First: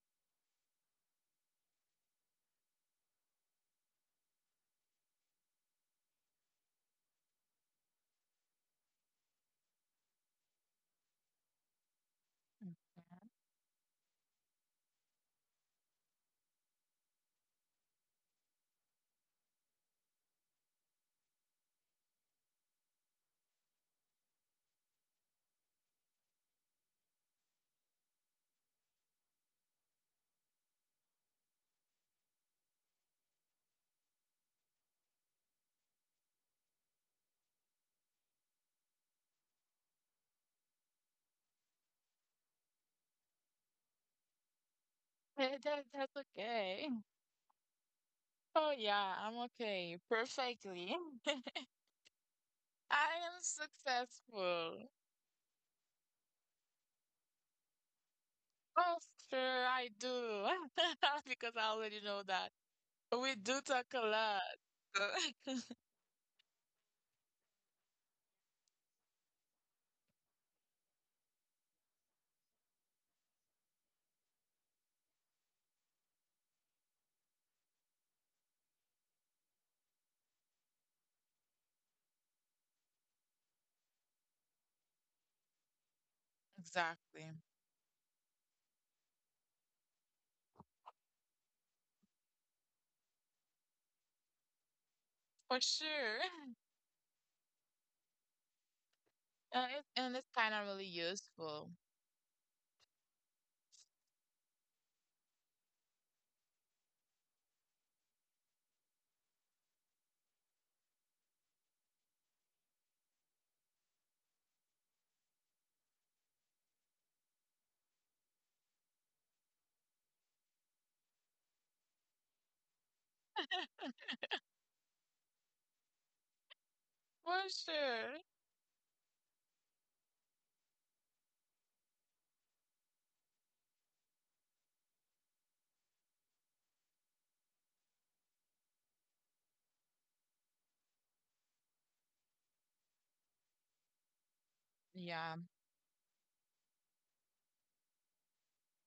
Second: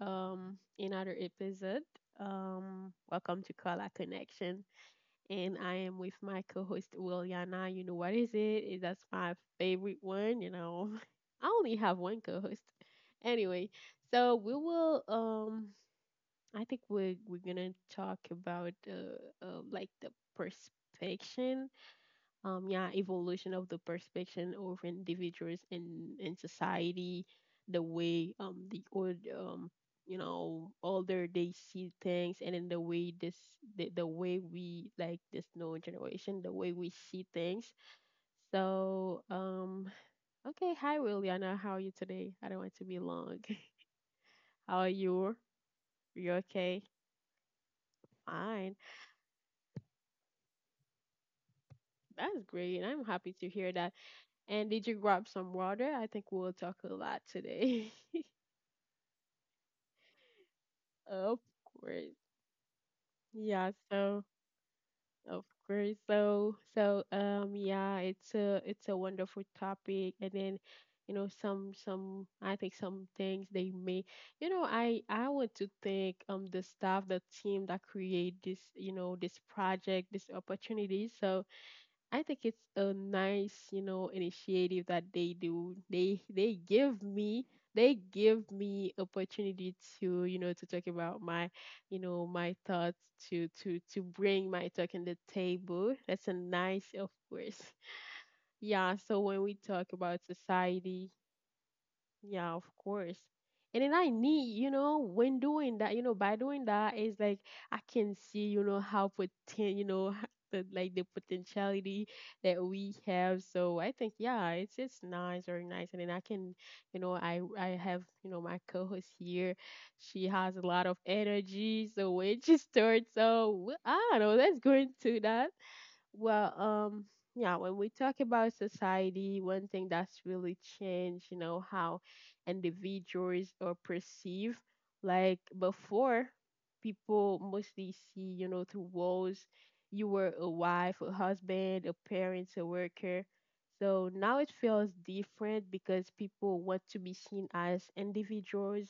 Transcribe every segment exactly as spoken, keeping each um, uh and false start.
um another episode. Um welcome to Color Connection and I am with my co-host Williana. You know what is it? Is That's my favorite one, you know. I only have one co-host. Anyway, so we will um I think we are we're we're going to talk about uh, uh like the perspective um, yeah, evolution of the perspective of individuals in in society, the way um the old um you know, older, they see things, and then the way this the, the way we, like, this new generation, the way we see things. So um okay, hi Williana, how are you today? I don't want to be long. How are you? That, that- that's You okay? okay. Oh Fine. yeah, I'm okay. Perfectly. That's great. I'm I happy am to hear that. And did successful. you grab some water? I think we'll talk a lot today. Oh, sure, I do. Of Because I already course. know that. We do Yeah, talk a so lot. of So- course. So so um yeah, it's a it's a wonderful topic, and then you know, some some I think some things they may, you know, I I want to thank um the staff, the team, that create this, you know, this project, this opportunity. So I think it's a nice, you know, initiative that they do. They they give Exactly. me they give me opportunity to, you know, to talk about my, you know, my thoughts, to to to bring my talk on the For table. sure. That's a nice, of course. Yeah, so when we Uh, it, talk and it's about kind of really society, useful. yeah, of course. And then I need, you know, when doing that, you know, by doing that, it's like I can see, you know, how potent, you know, the, like, the potentiality that we have. So I think, yeah, it's it's nice, very nice. And then I can, you know, I I have, you know, my co-host here. She has a lot of energy. So when she starts, so I don't know, let's go into that. Well, um, For yeah, when we sure. talk about society, one thing that's really changed, you know, how individuals are perceived. Like before, people mostly see, you know, through walls. You were a wife, a husband, a parent, a worker. So now it feels Yeah, different because people want to be seen as individuals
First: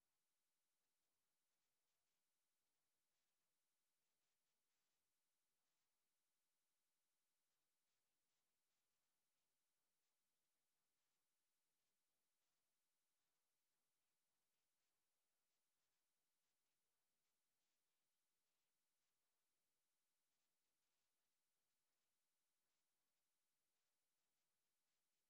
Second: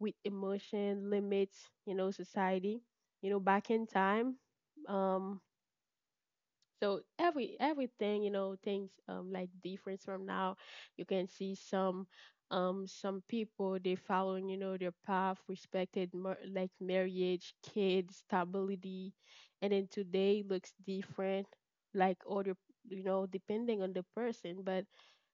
with emotion, limits, you know, society. You know, back in time. Um, so every everything, you know, things um like different from now. You can see some um some people, they following, you know, their path, respected mar- like marriage, kids, stability, and then today looks different, like other, you know, depending on the person. But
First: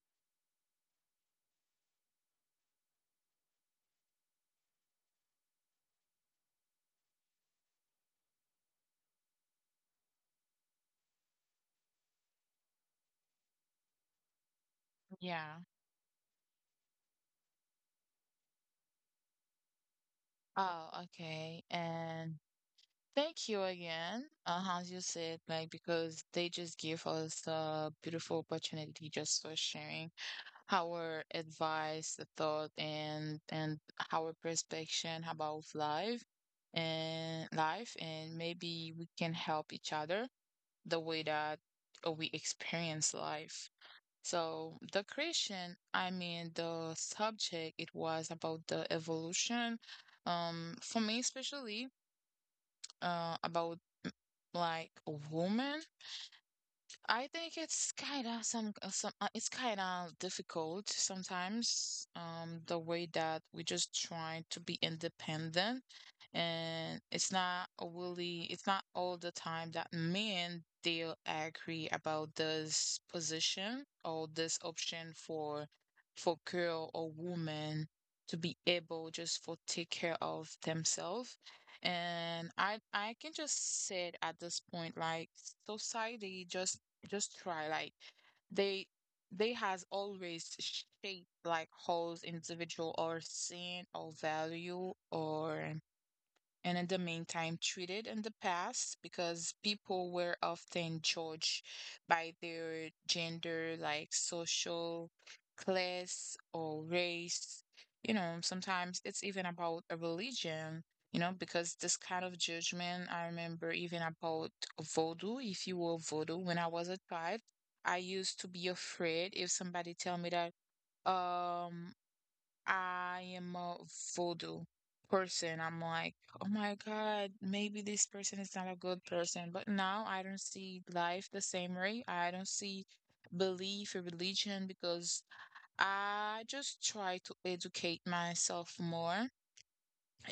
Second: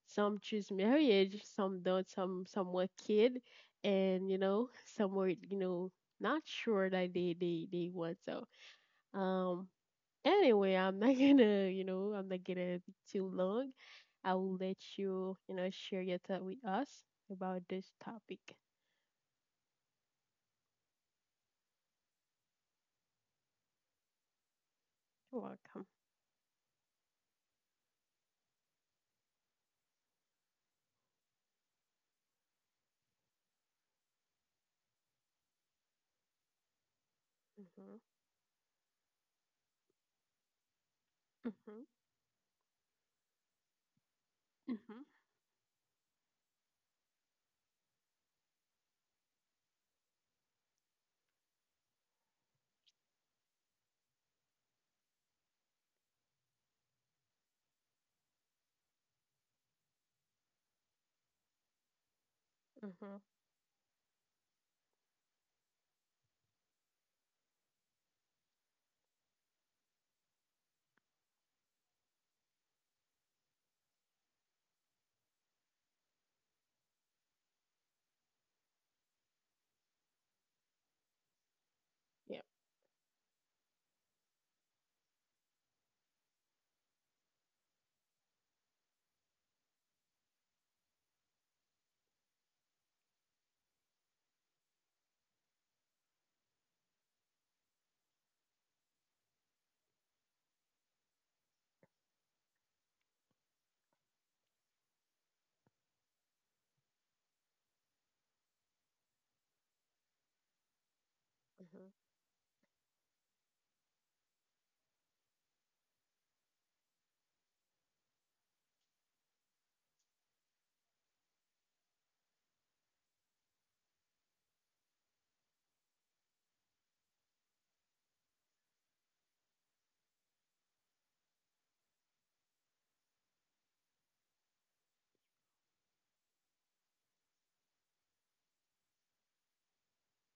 some choose marriage, some don't, some some were kid, and you know, some were, you know, not sure that they they, they want so. Um Anyway, I'm not gonna, you know, I'm not gonna be too long. I will let you, you yeah. know, share your thought with us about this topic. Oh, okay. And thank you again. Uh, as you You're said, like welcome. because they just give us a beautiful opportunity just for sharing our advice, the thought, and and our perspective about life and Mhm. life, and maybe we can help each other the way that Mhm. uh, we experience life. So Mhm. the creation, I mean, the subject, it was about the evolution. Um, for me especially, uh, about like women, I think it's kind of some uh, some uh, it's kind of difficult sometimes um the way Mhm. that we just trying to be independent, and it's not really it's not all the time that men they'll agree about this position or this option for for girl or woman to be able just for take care of themselves. Yeah. And I I can just say it at this point like society just just try like they they has always shaped like Hall's individual or scene or value or, and in the meantime treated in the past because people were often judged by their gender, like social class or race. You know, sometimes it's even about a religion, you know, because Mhm. this kind of judgment, I remember even about voodoo, if you were voodoo, when I was a child, I used to be afraid if somebody tell me that. Um, I am a voodoo person. I'm like, oh my God, maybe this person is not a good person. But now I don't see life the same way. I don't see belief or religion because I just try to educate myself more,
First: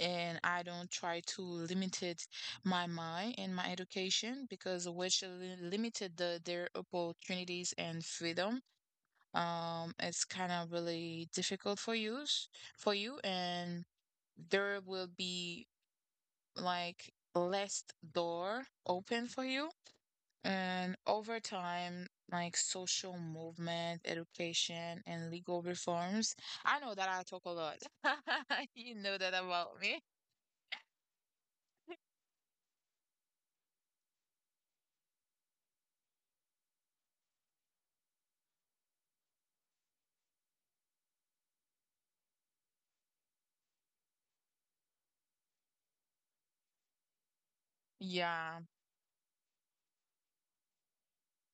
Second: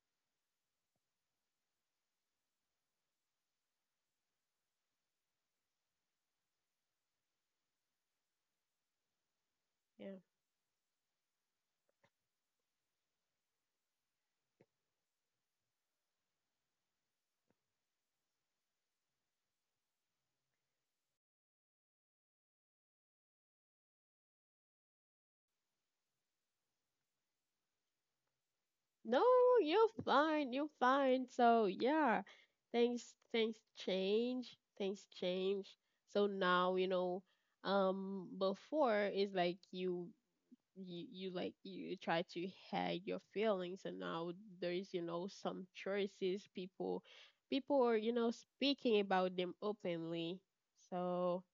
and I don't try to limit it my mind and my education because which li- limited the, their opportunities and freedom. um Yeah. it's kind of really difficult for you, for you and there will be like less door open for you, and over time like social movement, education, and legal reforms. I know that I talk a lot. You know No, that about you're me. fine. You're fine. So yeah, things things change. Things change. So now, you know. Um, before is like you, you you like, you try to hide your feelings, and now there's, you know, some choices, people people are, you know, Yeah, speaking about them openly. So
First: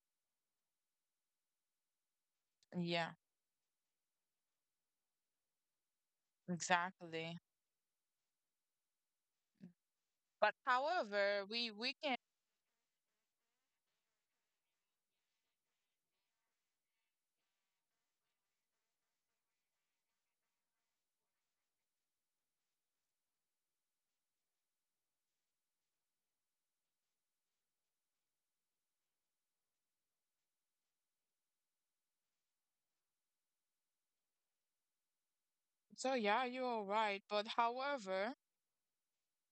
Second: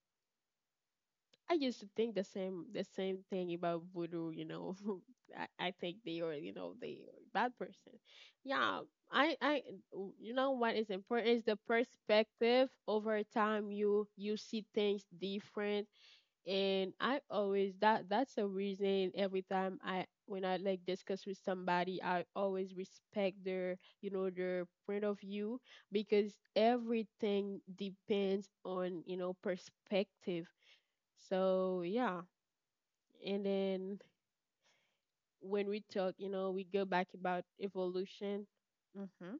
I used to think the same the yeah, same thing about voodoo, you know. I, I think they are, you know, they are exactly, bad person. Yeah. I I you know but what is important however is the we we can. perspective. Over time you, you see things different. And I always, that, that's a reason every time I when I, like, discuss with somebody, I always respect their, you know, their point of view, because everything depends on, you know, perspective. So yeah, and then when we So talk, you yeah, know, we you're go back right, but about however evolution. Mhm.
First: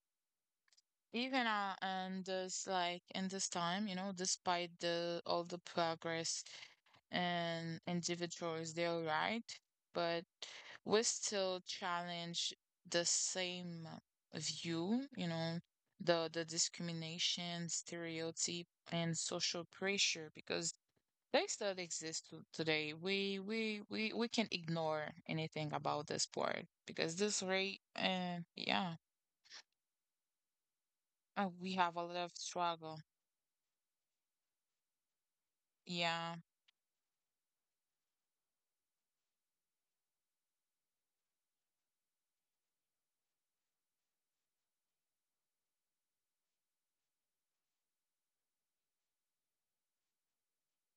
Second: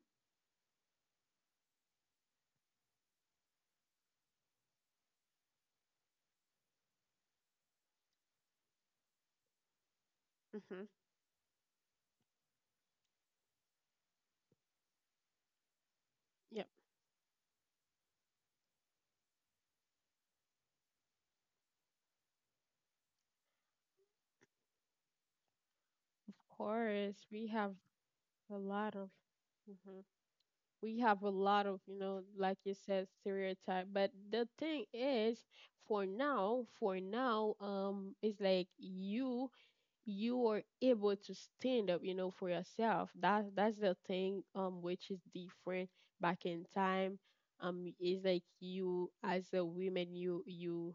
even, uh, and this like in this time, you know, despite the all the progress, and individuals, they're right, but Mhm. we still challenge the same view, you know, the the Yep. discrimination, stereotype, and social pressure because they still exist to- today. We we we we can ignore anything about this Of part because course, this we have rate, uh, a yeah, lot of. Mm-hmm. We have a uh, lot we of, have you a lot know, of like you struggle. said, stereotype. But the thing is for Yeah. now, for now um it's like you you are able to stand up, you know, for yourself. That, that's the thing, um which is different back in time. Um it's like you as a woman, you you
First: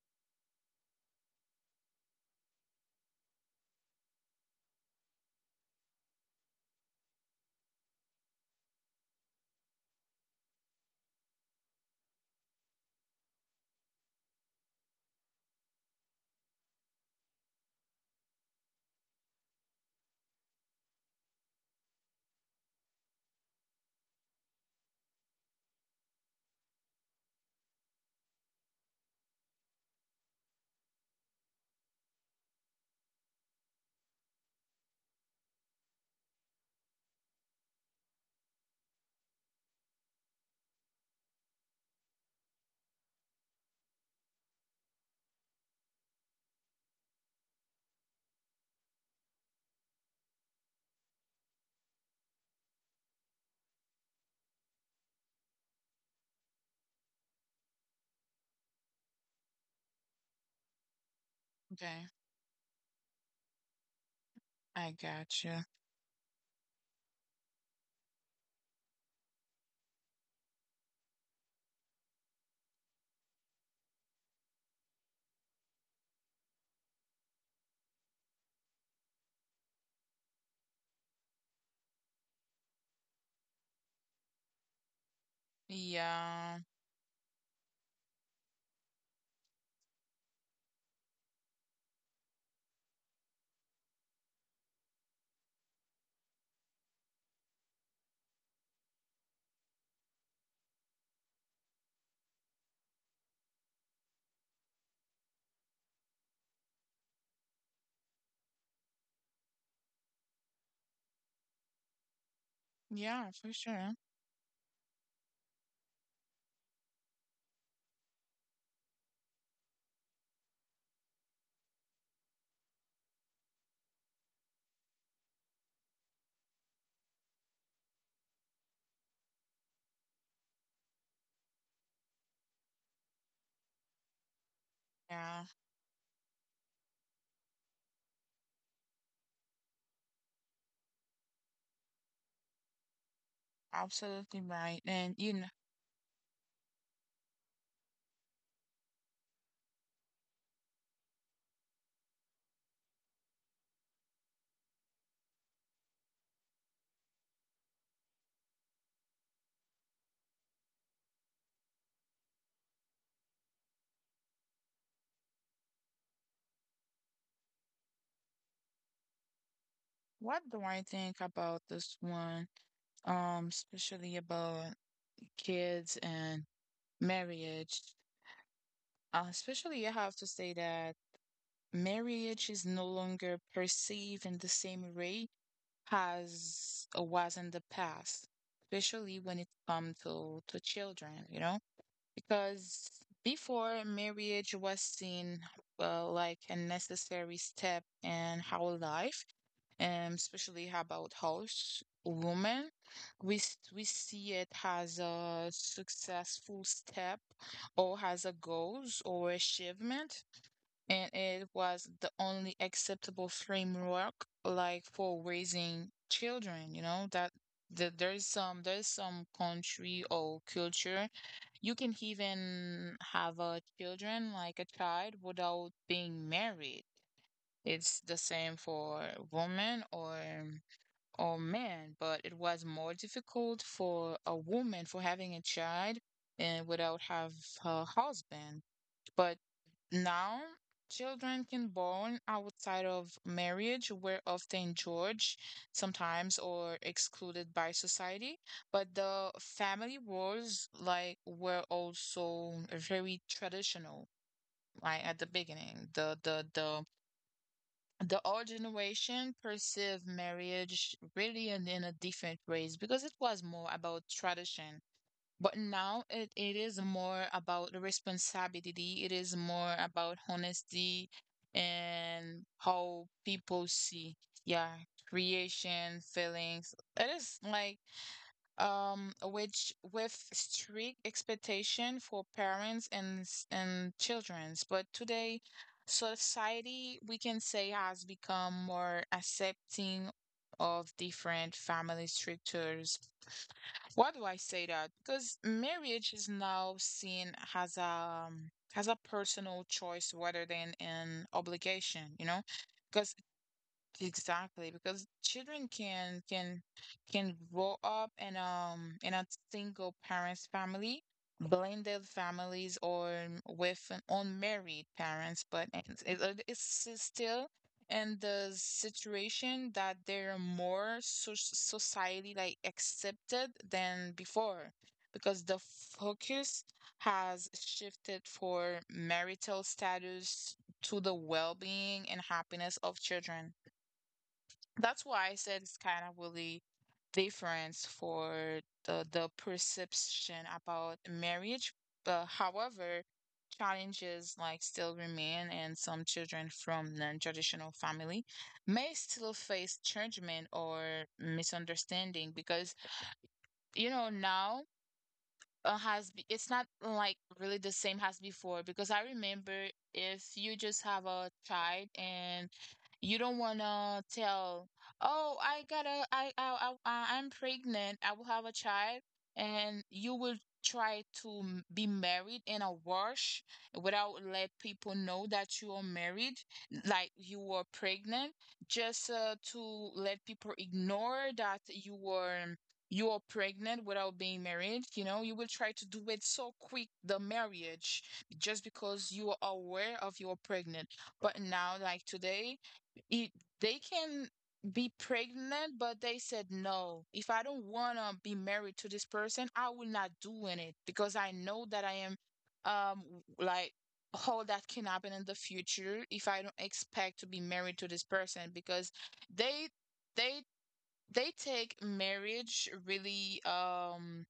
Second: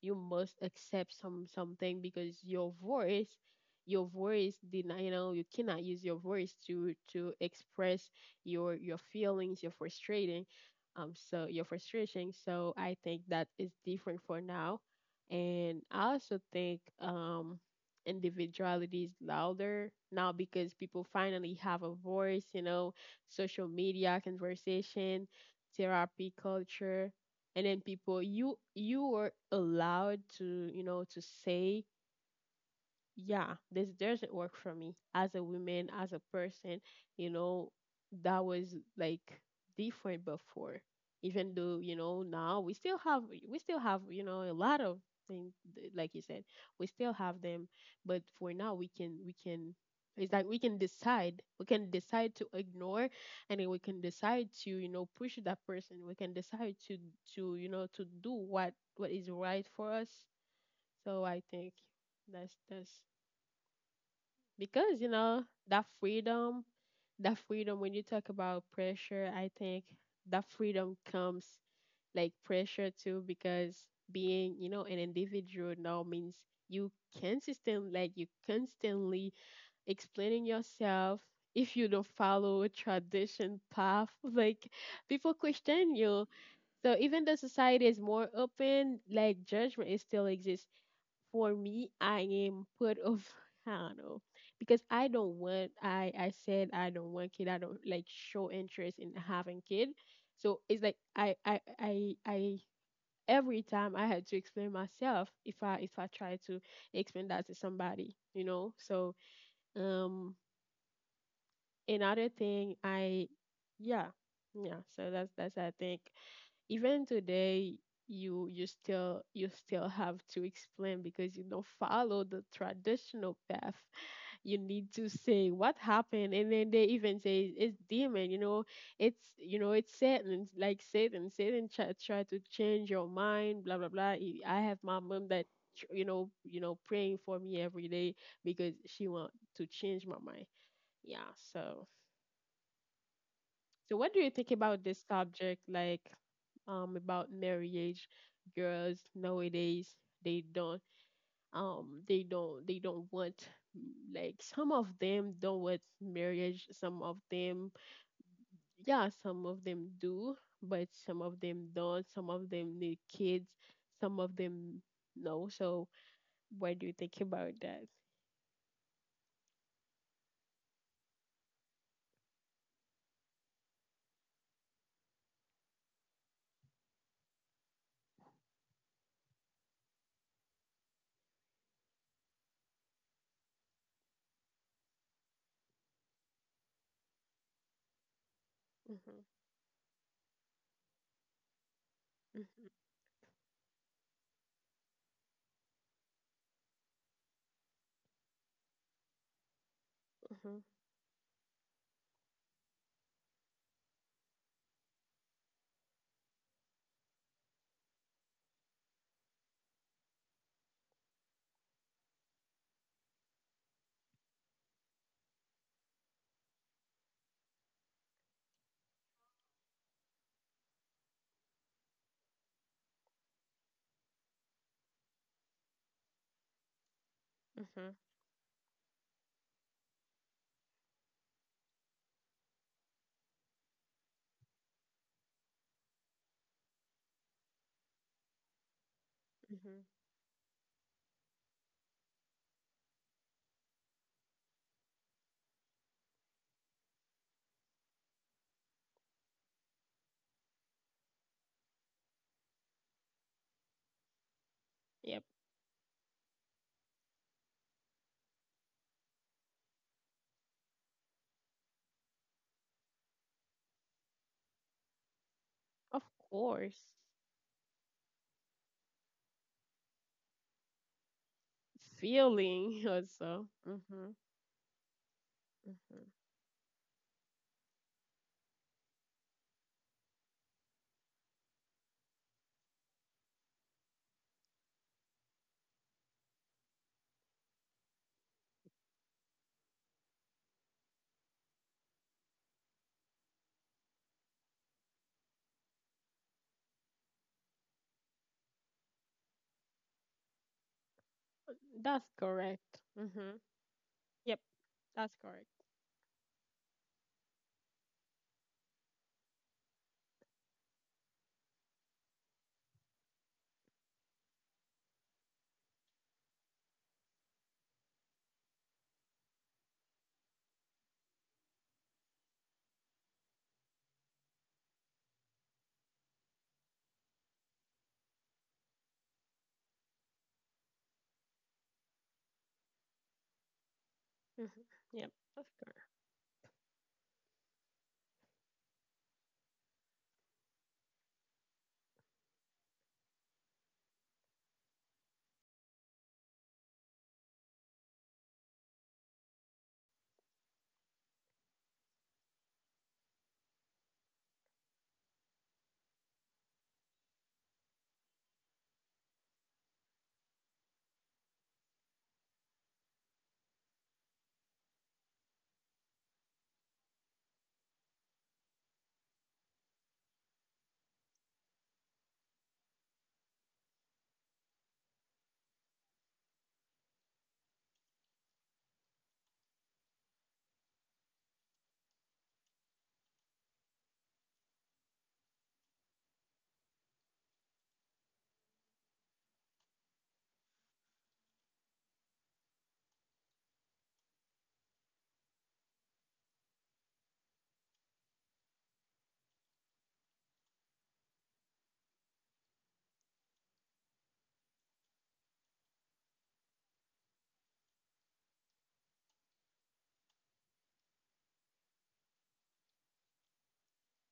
you must accept some something because your voice, your voice did not, you know, you cannot use your voice to to express your your feelings, your frustrating, um so your frustration. So I think that is different for now. And I also think um individuality is louder now because people finally have a voice, you know, social media conversation, therapy culture. And then people, you you were allowed to, you know, to say, yeah, this doesn't work for me as a woman, as a person, you know. That was like different before. Even though, you know, now we still have, we still have, you know, a lot of things, th- like you said, we still have them, but for now we can we can, it's like we can decide. We can decide to ignore, and then we can decide to, you know, push that person. We can decide to to, you know, to do what what is right for us. So I think Okay. that's that's I because you got know you. that freedom, that freedom, when you talk about pressure, I think that freedom comes like pressure too, because being, you know, an individual now means you consistent, like you constantly explaining yourself. If you don't follow a tradition path, like people question you. Yeah. So even though society is more open, like judgment is still exists. For me, I am part of I don't know, because I don't want. I I said I don't want kid. I don't like show interest in having kid. So it's like I I I I every time I had to explain myself, if I, if I try to explain that to somebody, you know. So um another thing Yeah, I, for sure. yeah, yeah. So that's that's I think, even today, you you still, you still have to explain because you don't follow the traditional path. You need to say what happened, and then they even say it's demon, you know. It's, you know, it's Satan. Like Satan, Satan try, try to change your mind, blah blah blah. i I have my Yeah, mom that tr- you know, you know, praying for me every day because she want to change my mind. Yeah, so so what do absolutely you think right. about And this you know, subject, like um about marriage. Girls nowadays they don't, um they don't, they don't want, like some of them don't want marriage, some of them, yeah, some of them do, but some of them don't, some of them need kids, some of them no. So what do you think about that? what do I think about this one? Um, especially about kids and marriage. Uh, especially I have to say that marriage is no longer perceived in the same way as it was in the past, especially Mm-hmm, when it comes to to children, you know? Because mm-hmm, before, marriage was seen uh, like a necessary step in our life, and especially mm-hmm, how about house woman. We s- we see it as a successful step, or as a goals or achievement, and it was the only acceptable framework like for raising children. You know that that there's some there's some country or culture, you can even have a children like a child without being married. It's mm-hmm, the same for women or or men, but it was more difficult for a woman for having a child and without have her husband. But mm-hmm. now, children can born outside of marriage were often judged sometimes or excluded by society, but the family roles like were also very traditional. Like at Yep, the beginning, the the the the old generation perceived marriage really in, in a different ways because it was more about tradition, but of now it, it is course. more about the responsibility. It is more about honesty, and Feeling how also. people Mm-hmm, see, yeah, creation, mm-hmm. feelings. It is like um which with strict expectation for parents and s- and childrens. But today society we can say has become more accepting of different family structures. Why do I say that? Because marriage is now seen as a um, as a personal choice rather than an obligation, That's you know? correct. Because Mm-hmm. Yep, Exactly, because that's correct. children can can can grow up in um in a single parent's family, blended families, or m- with an unmarried parents, but it's, it, uh, it's s- still in the situation that they're more so society like accepted than before, because the focus has shifted for marital status to the well-being and happiness of children. Hmm. That's Yep, why I said of it's course. kind of really difference for the the perception about marriage. But however, challenges like still remain, and some children from non-traditional family may still face judgment or misunderstanding because you know now, uh, has be- it's not like really the same as before because I remember if you just have a child and you don't wanna tell, oh, I gotta, I, I, I, I'm pregnant, I will have a child, and you will try to m- be married in a rush without let people know that you are married, like you were pregnant, just uh, to let people ignore that you were you are pregnant without being married, you know, you will try to do it so quick, the marriage, just because you are aware of you're pregnant. But now, like today, it, they can be pregnant, but they said, no, if I don't want to be married to this person, I will not doing it because I know that I am, um, like, how that can happen in the future if I don't expect to be married to this person because they they they take marriage really um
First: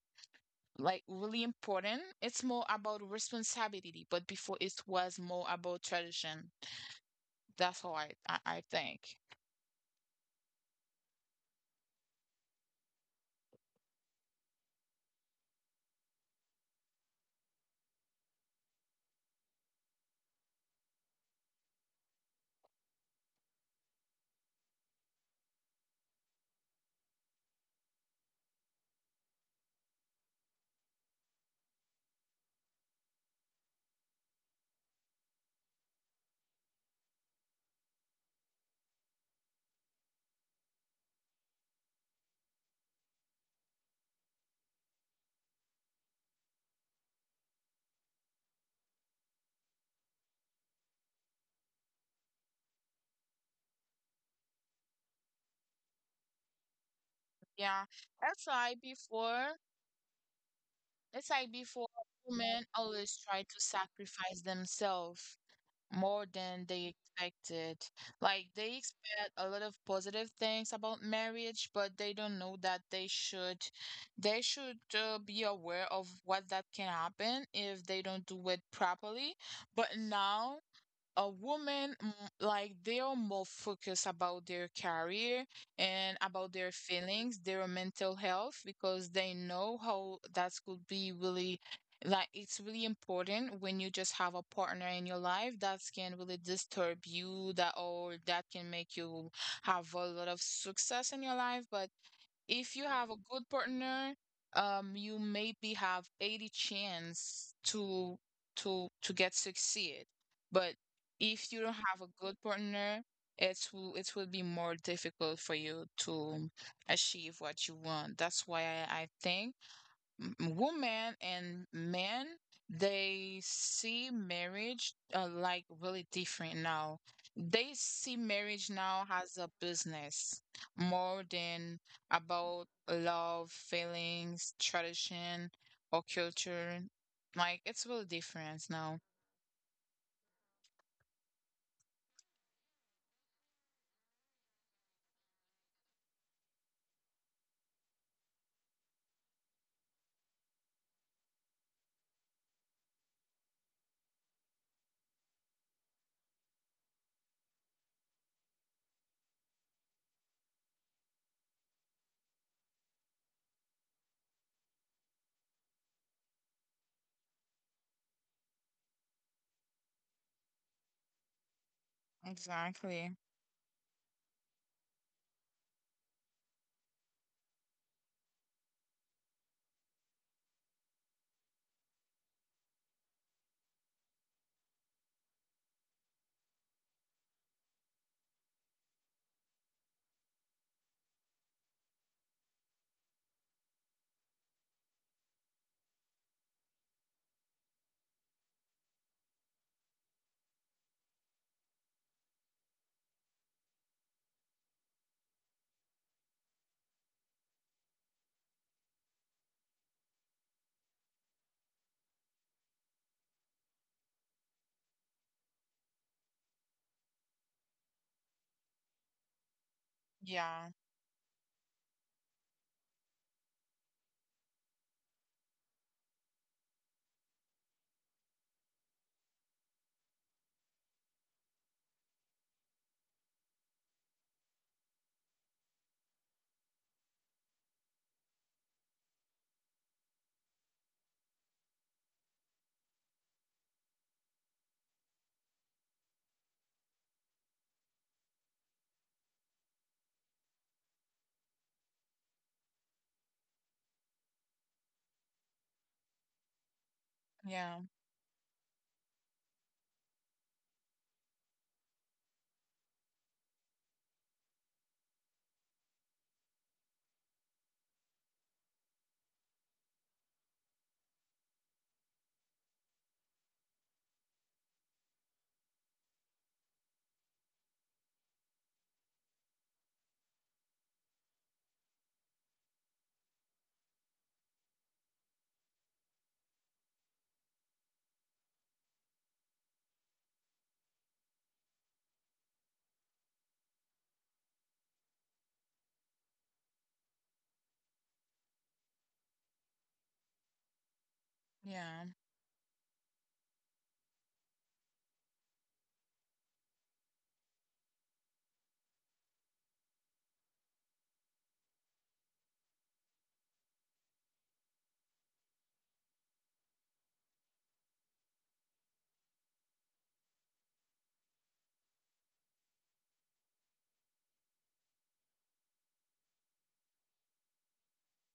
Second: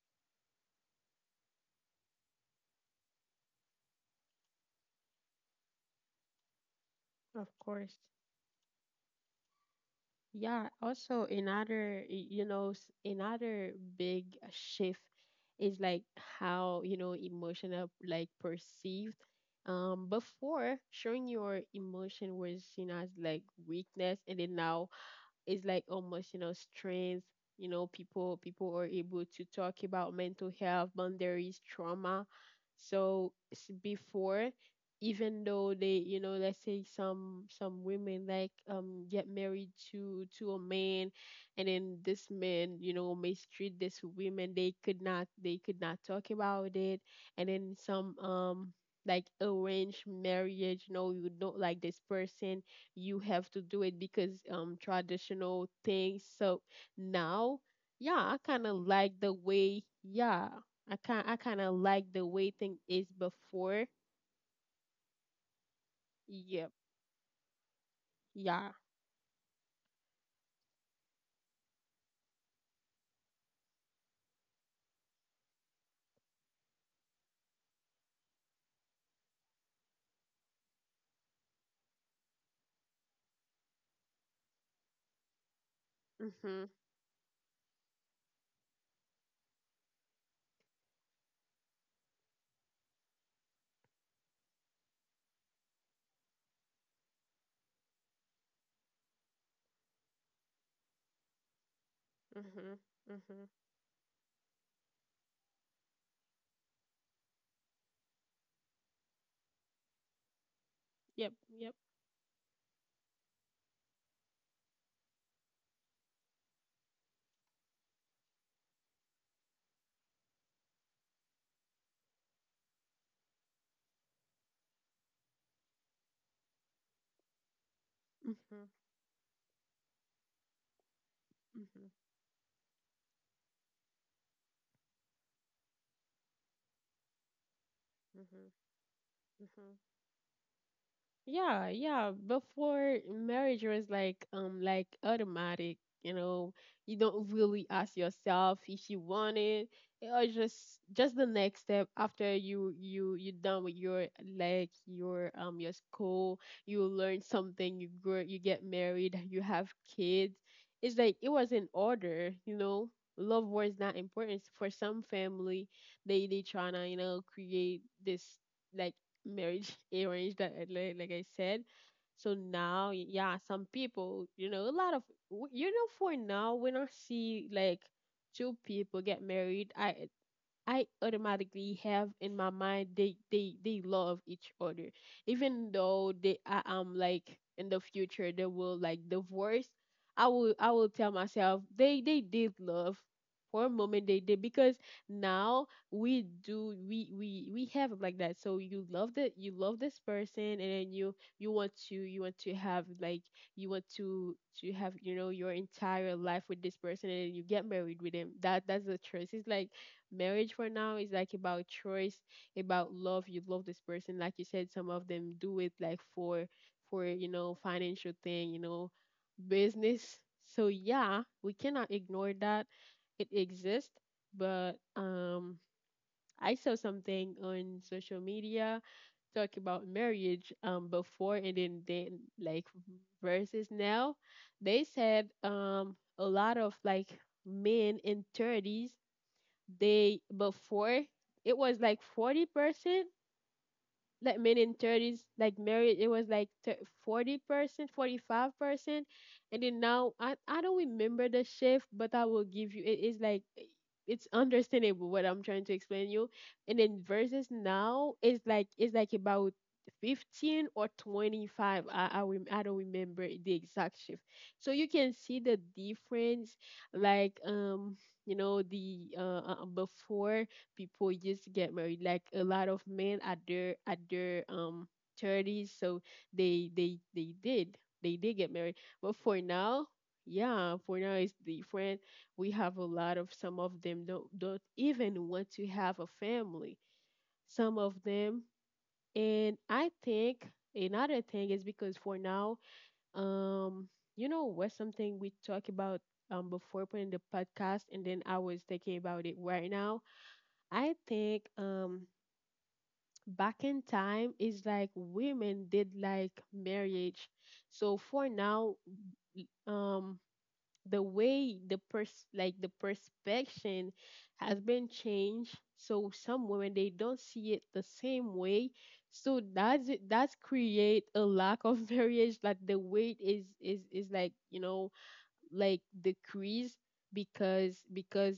like really important. It's more about responsibility, but before it was more about tradition. Of That's how course. I I, I think. Yeah, also another, y- you know, s- another big shift is like how, you know, emotional like perceived. Um, before showing your emotion was seen as like weakness, and then now it's like emotional strength, you know. People, people are able to talk about mental health, boundaries, trauma. So s- before, even though they, you know, let's say some some women like um get married to to a man, and then this man, you know, mistreat this women, they could not, they could not talk about it. And then some um like arranged marriage, no, you don't like this person, you have to do it because um traditional things. So now, Yeah, yeah, I it's kind of like like the before. way, yeah, I kind It's I like kind of before like the way women thing is always try to before. sacrifice themselves more than Yep. they expected. Like Yeah. they expect a lot of positive things about marriage, but they don't know that they should they should uh, be aware of what that can happen if they don't do it properly. But now a woman, mm, like they are more focused about their career and about Mhm. their feelings, their mental health, because they know how that could be really, like it's really important when you just have a partner in your life that can really disturb you, that or that can make you have a lot of success in your life. But Mhm. if you have a Mhm. good partner, um, you maybe have eighty chance to to to get succeed. But Yep. if Yep. you don't have a good partner, it will it will be more difficult for you to achieve what you want. That's why I, I think m- women and men, they see marriage uh, like really different now. They see Mhm. marriage now as a business more than Mhm. about love, feelings, tradition, or culture. Like it's really Mhm. different now. Mhm. Yeah, yeah. Before marriage was like um like automatic, you know. You don't really ask yourself if you want it, or just just the next step after you, you you done with your, like your um your school, you learn something, you grow, you get married, you have kids. It's like it was in order, you know. Love was not important for some family. They they tryna, you know, create this, like, marriage arranged, that, like, like I said. So now, y- Exactly. yeah, some people, you know, a lot of w- you know, for now, when I see like two people get married, i I automatically have in my mind they, they they love each other, even though they, I am like, in the future they will like divorce. I will I will tell myself they they did love for a moment they did, because now we do, we we we have it like that. So you love the, you love this person, and then you you want to, you want to have like, you want to to have, you know, your entire life with this person, and then you get married with him. That, that's the choice. It's like marriage for now is like about choice, about love. You love this person, like you said. Some of them do it like for for you know financial thing, you know, business. So Yeah, yeah, we cannot ignore that it exists. But um I saw something on social media talk about marriage um before, and then then like versus now. They said um a lot of like men in thirties, they before it was like forty percent, like men in thirties like married, it was like forty percent, forty-five percent. And then now, I, I don't remember the shift, but I will give you. It is like eh, it's understandable what I'm trying to explain you. And then versus yeah, now, it's like it's like about fifteen or twenty-five. i i, rem- I don't remember the exact shift. So you can see the difference. Like um you know the uh, uh before, people used to get married. Like a lot of men at their at their um thirties. So they they they did they did get married. But for now, yeah, for now it's different. We have a lot of, some of them don't don't even want to have a family. Some of them, and I think another thing is because for now, um, you know, what's something we talk about um before putting the podcast, and then I was thinking about it right now. I think um yeah, back in time is like women did like marriage. So for now, w- um the way the pers like the perspective has been changed. So some women, they don't see it the same way. So that's it, that's create a lack of marriage. Like the weight is is is like, you know, like decrease. Because because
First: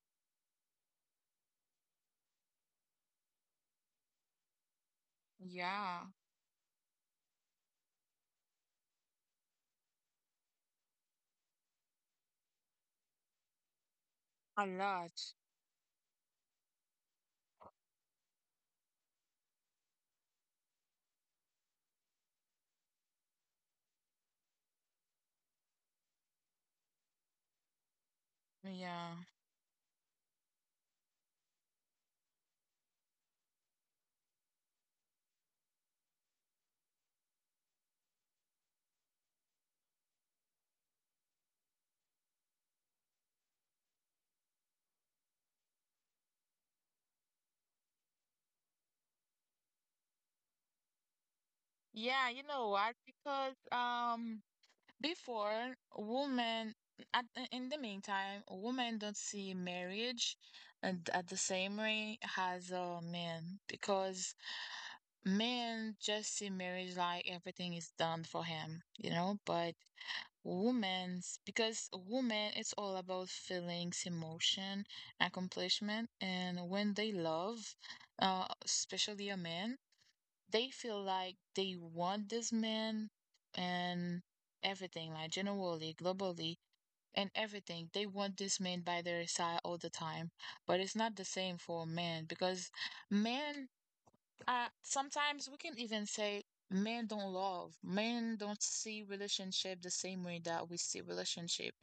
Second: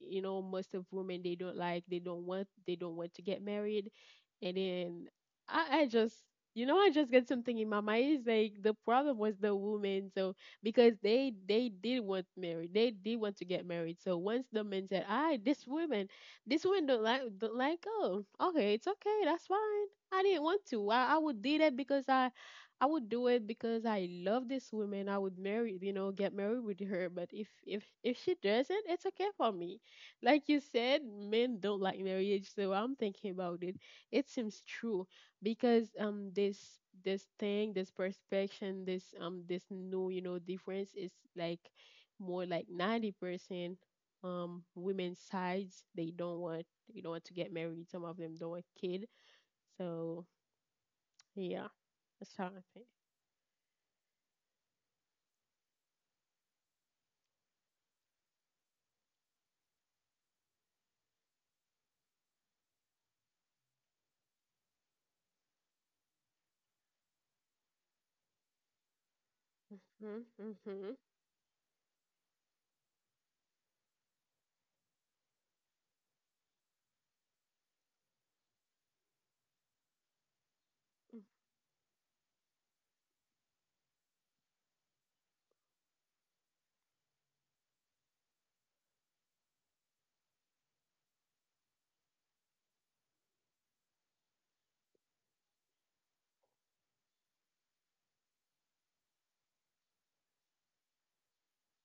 you know, most of women, they don't like they don't want they don't want to get married. And then I, I yeah. just, you know, I just get something in my mind is like the problem was the women. So because they they did want married, they did want to get married. So once the A men said, lot. "I, this woman this woman don't like don't like Oh, okay, it's okay, that's fine." I didn't want to. I, I would do that because I I would do it because I love this woman. I would marry, you know, get married with her. But if if if she doesn't, it's Yeah. okay for me. Like you said, men don't like marriage, so I'm thinking about it. It seems true because um this this thing, this perspective, this um this new, you know, difference is like more like ninety percent um women's sides. They don't want they don't want to get married. Some of them don't want kid. So yeah, Yeah, that's you how I know think. what, because um before, women, at, in the meantime, women don't see marriage and at the same way as uh, men, because men just see marriage like everything is done for him, you know, but Mhm, mhm, mhm. women's because women, it's all about feelings, emotion, accomplishment, and when they love uh especially a man, they feel like they want this man, and everything, like generally, globally, and everything. They want this man by their side all the time. But it's not the same for men because men, uh, sometimes we can even say men don't love. Men don't see relationship the same way that we see relationship.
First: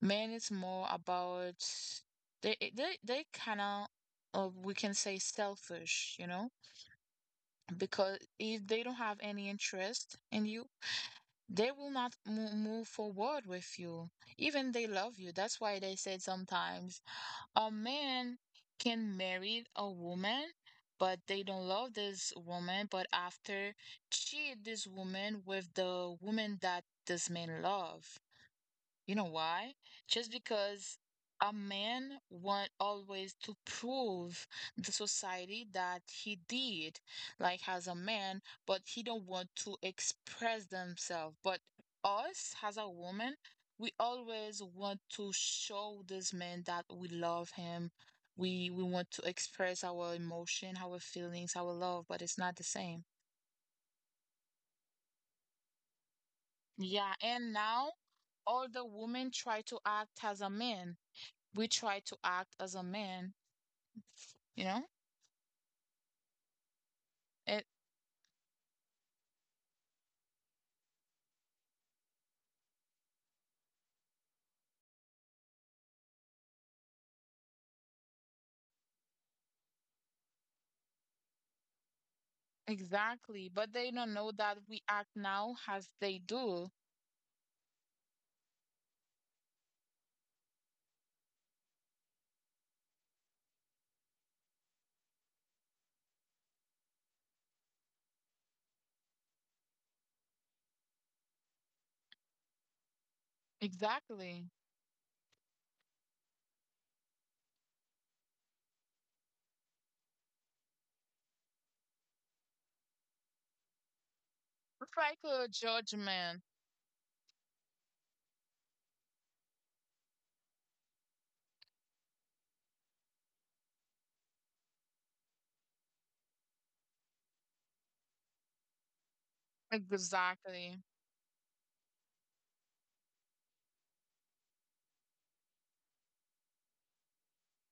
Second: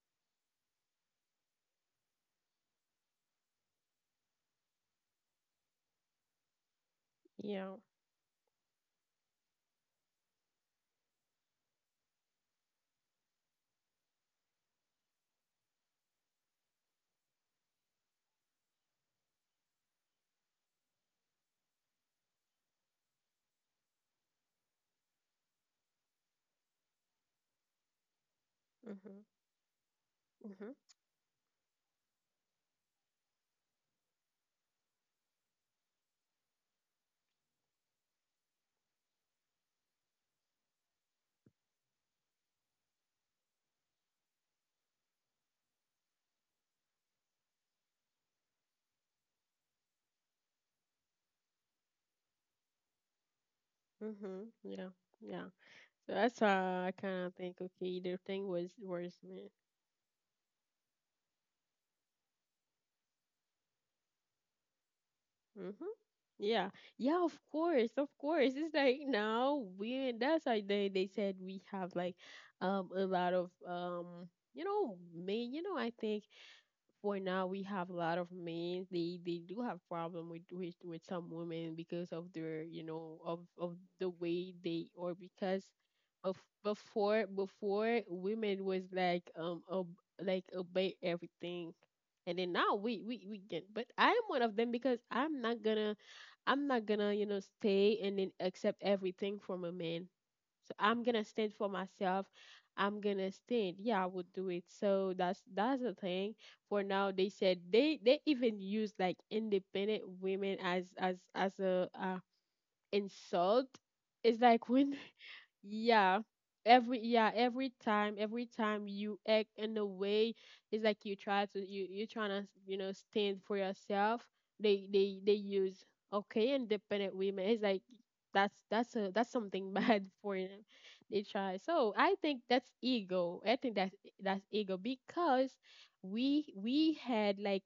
Men is more about they they they kind of, uh, we can say selfish, you know, Yeah. because if they don't have any interest in you, they will not mo- move forward with you, even they love you. That's why they said sometimes a man can marry a woman, but they don't love this woman, but after cheat this woman with the woman that this man love. You know Mhm, why? Just mhm, because a man want always to prove the society that he did, like as a man, but he don't want to express themselves. But us as a woman, we always want to show this man that we love him. We we want to express our emotion, our feelings, our love, but it's not the same. mhm. Yeah, yeah. So that's why I Yeah, kind of and think, now okay, the thing all the was worse, women try man. to act as a man. We try to act as a man, you know? Mhm. Yeah, yeah. Of It course, of course. It's like now we. That's why they they said we have like, um, a lot of um. You know, me. You know, I think for now we have a lot of men, they they do have problem with with, with some women because of their, you know, Exactly. of But of they don't the know that way we they, act or now because as they of do. before. Before women was like um ob, like obey everything. And then now we we we get. But I'm one of them, because i'm not gonna i'm not gonna, you know, stay and then accept everything from a man. So I'm gonna stand for myself. I'm gonna stand. Yeah, I would Exactly. do it. So that's that's the thing. For now, they said they they even use like independent women as as as a uh, insult. It's like It's when, like a yeah. judgment. Every Yeah, every time, every time you act in a way, it's like you try to you you're trying to, you know, stand for yourself. They they they use, okay, independent women. It's like that's that's a that's something bad for them. Exactly. They try. So I think that's ego. I think that's that's ego, because we we had like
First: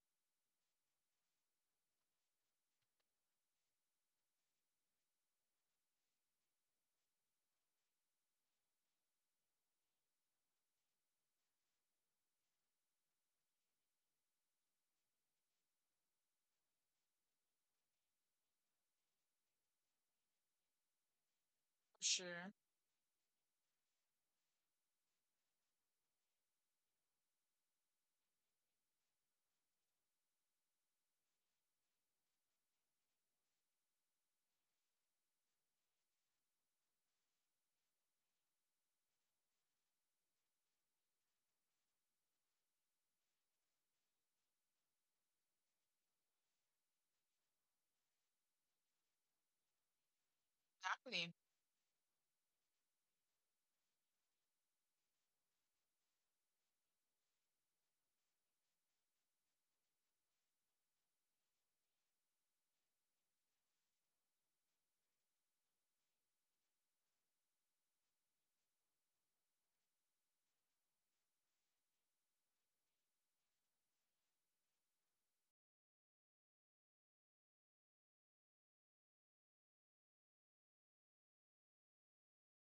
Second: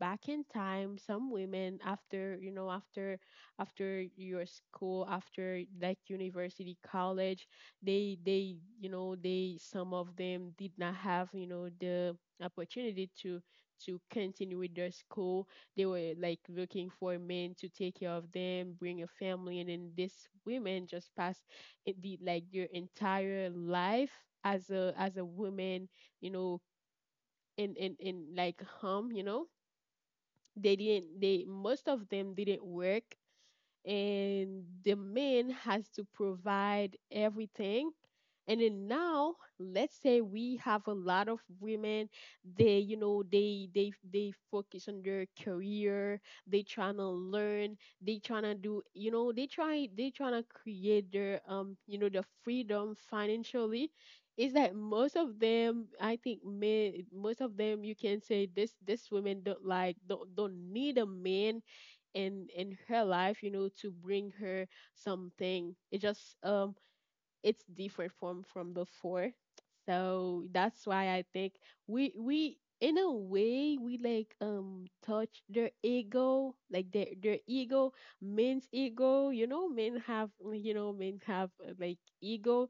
back in time some women after, you know, after after your school, after like university, college, they they you know, they some of them did not have, you know, the opportunity to to continue with their school. They were like looking for men to take care of them, bring a family. And then this women just passed it the like Sure. their entire life as a as a woman, you know, in in in like home, you know. They didn't they, most of them, didn't work, and the man has to provide everything. And then now, let's say we have a lot of women. They You know, they they they focus on their career. They trying to learn, they trying to do, you know, they try they trying to create Exactly. their, um you know, the freedom financially. Is that most of them, I think men, most of them, you can say this, this women don't like don't don't need a man in in her life, you know, to bring her something. It just um it's different from from before. So that's why I think we we in a way, we like um touch their ego, like their their ego, men's ego. You know, men have, you know, men have uh, like ego.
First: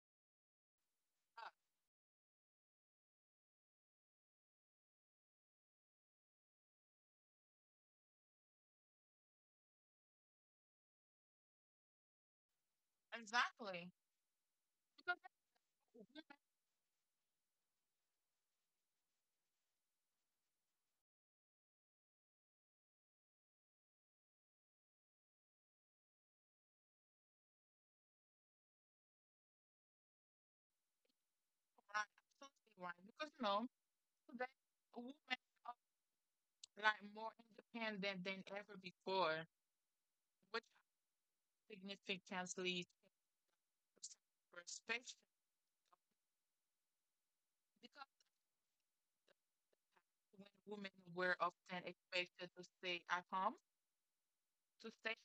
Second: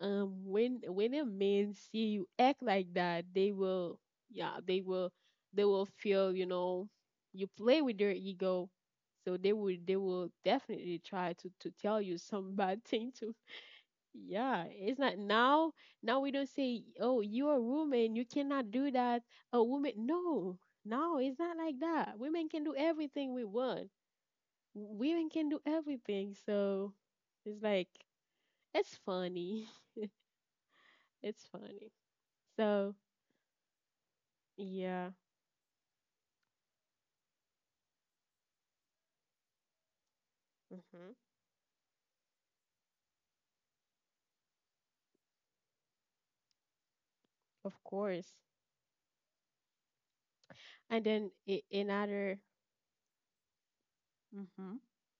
Um, when when a Yeah, man see you act like that, they will, yeah, they will they will feel, you know, you play with their ego. So they will they will definitely try to to tell you some bad thing to, exactly. yeah, it's Because not now. Now women we don't say, "Oh, you're a woman, you cannot do that." A woman, no, no, it's not like that. Women can do everything we want. Women can do everything. So it's like it's funny. It's funny. are right, absolutely So right. Because you know, today yeah. women are like more independent than ever before, which Hmm. significantly changes perspective. Of Because course. when women And then were i- often another. expected to stay at home, Hmm. to stay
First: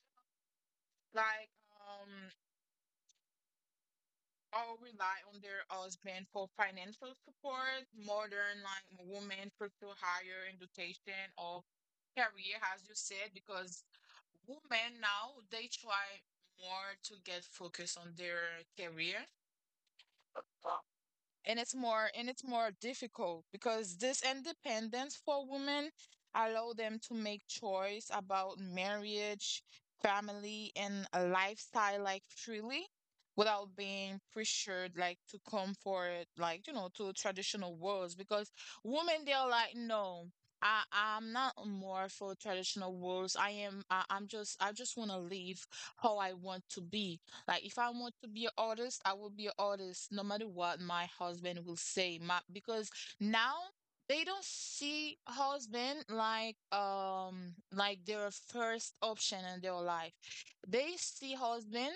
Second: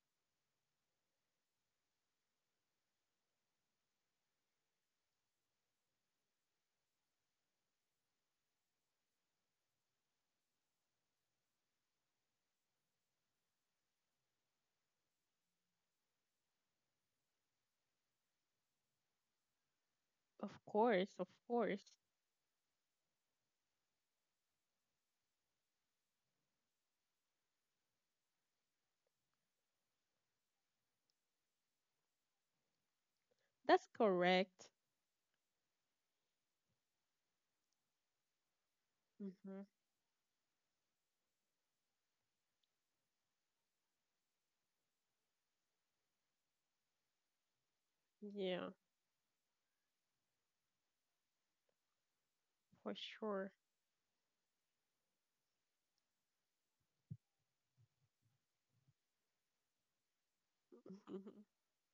like um or rely on their husband for financial support. Modern like women pursue higher education or career, as you said, because women now they try more to get focused on their career, Of course, of and it's course, more and it's more difficult because this independence for women allow them to make choice about marriage, family, and a lifestyle like freely without that's being correct. pressured like to comfort like you know to traditional worlds. Because women they're Hmm. like, no, I I'm not more for traditional rules. I am I, I'm just I just want to live how I want to be. Like if I want to be an Yeah, artist, I will be an artist no matter what my husband will say. My, because for sure. now they don't see husband like um like their first option in their life. They see Hmm. husband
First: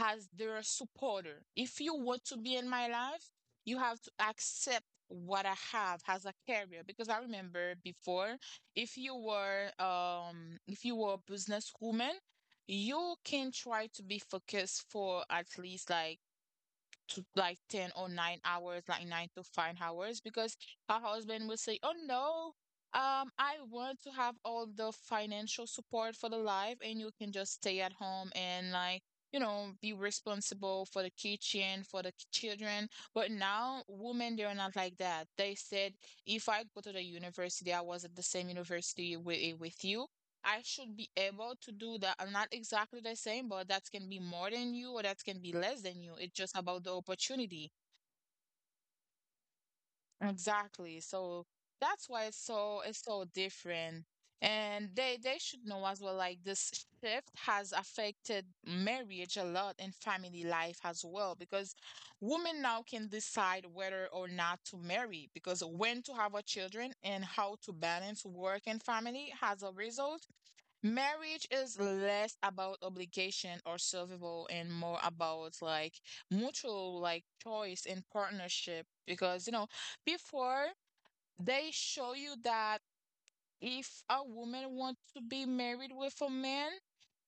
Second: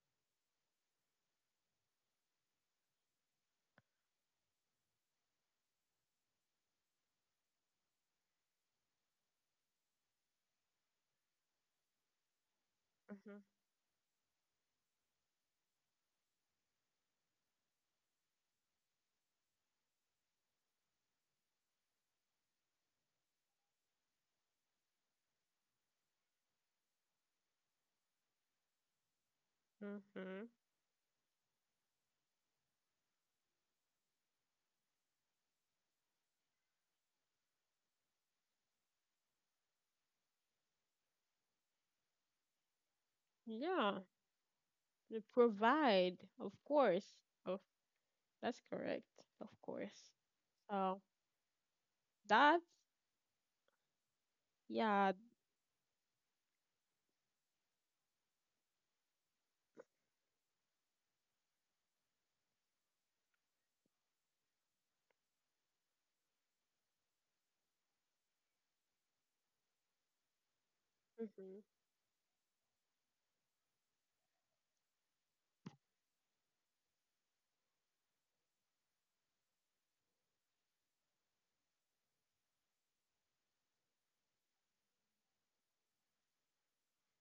as their supporter. If you want to be in my life, you have to accept what I have as a career. Because I remember before, if you were um if you were a businesswoman, you can try to be focused for at least like to like ten or nine hours, like nine to five hours, because her husband will say, oh no, um I want to have all the financial support for the life, and you can just stay at home and, like, you know, be Hmm. responsible for the kitchen, for the children. But now women they're not like that. They said, if I go to the university, I was at the same university with, with you, I should be able to do that. I'm not exactly the same, but that Yeah, can be more than you or they that can be less than you. provide, It's just of about the course. Oh, opportunity. that's correct, of course. Exactly. So So that's why it's that's. so it's so different. And Yeah. they they should know as well, like this shift has affected marriage a lot and family life as well, because women now can decide whether or not to marry, because when to have a children and how to balance work and family has a result. Marriage Hmm. is less about obligation or survival and more about like mutual like choice and partnership, because you know, before, they show you that if a woman wants to be married with a man,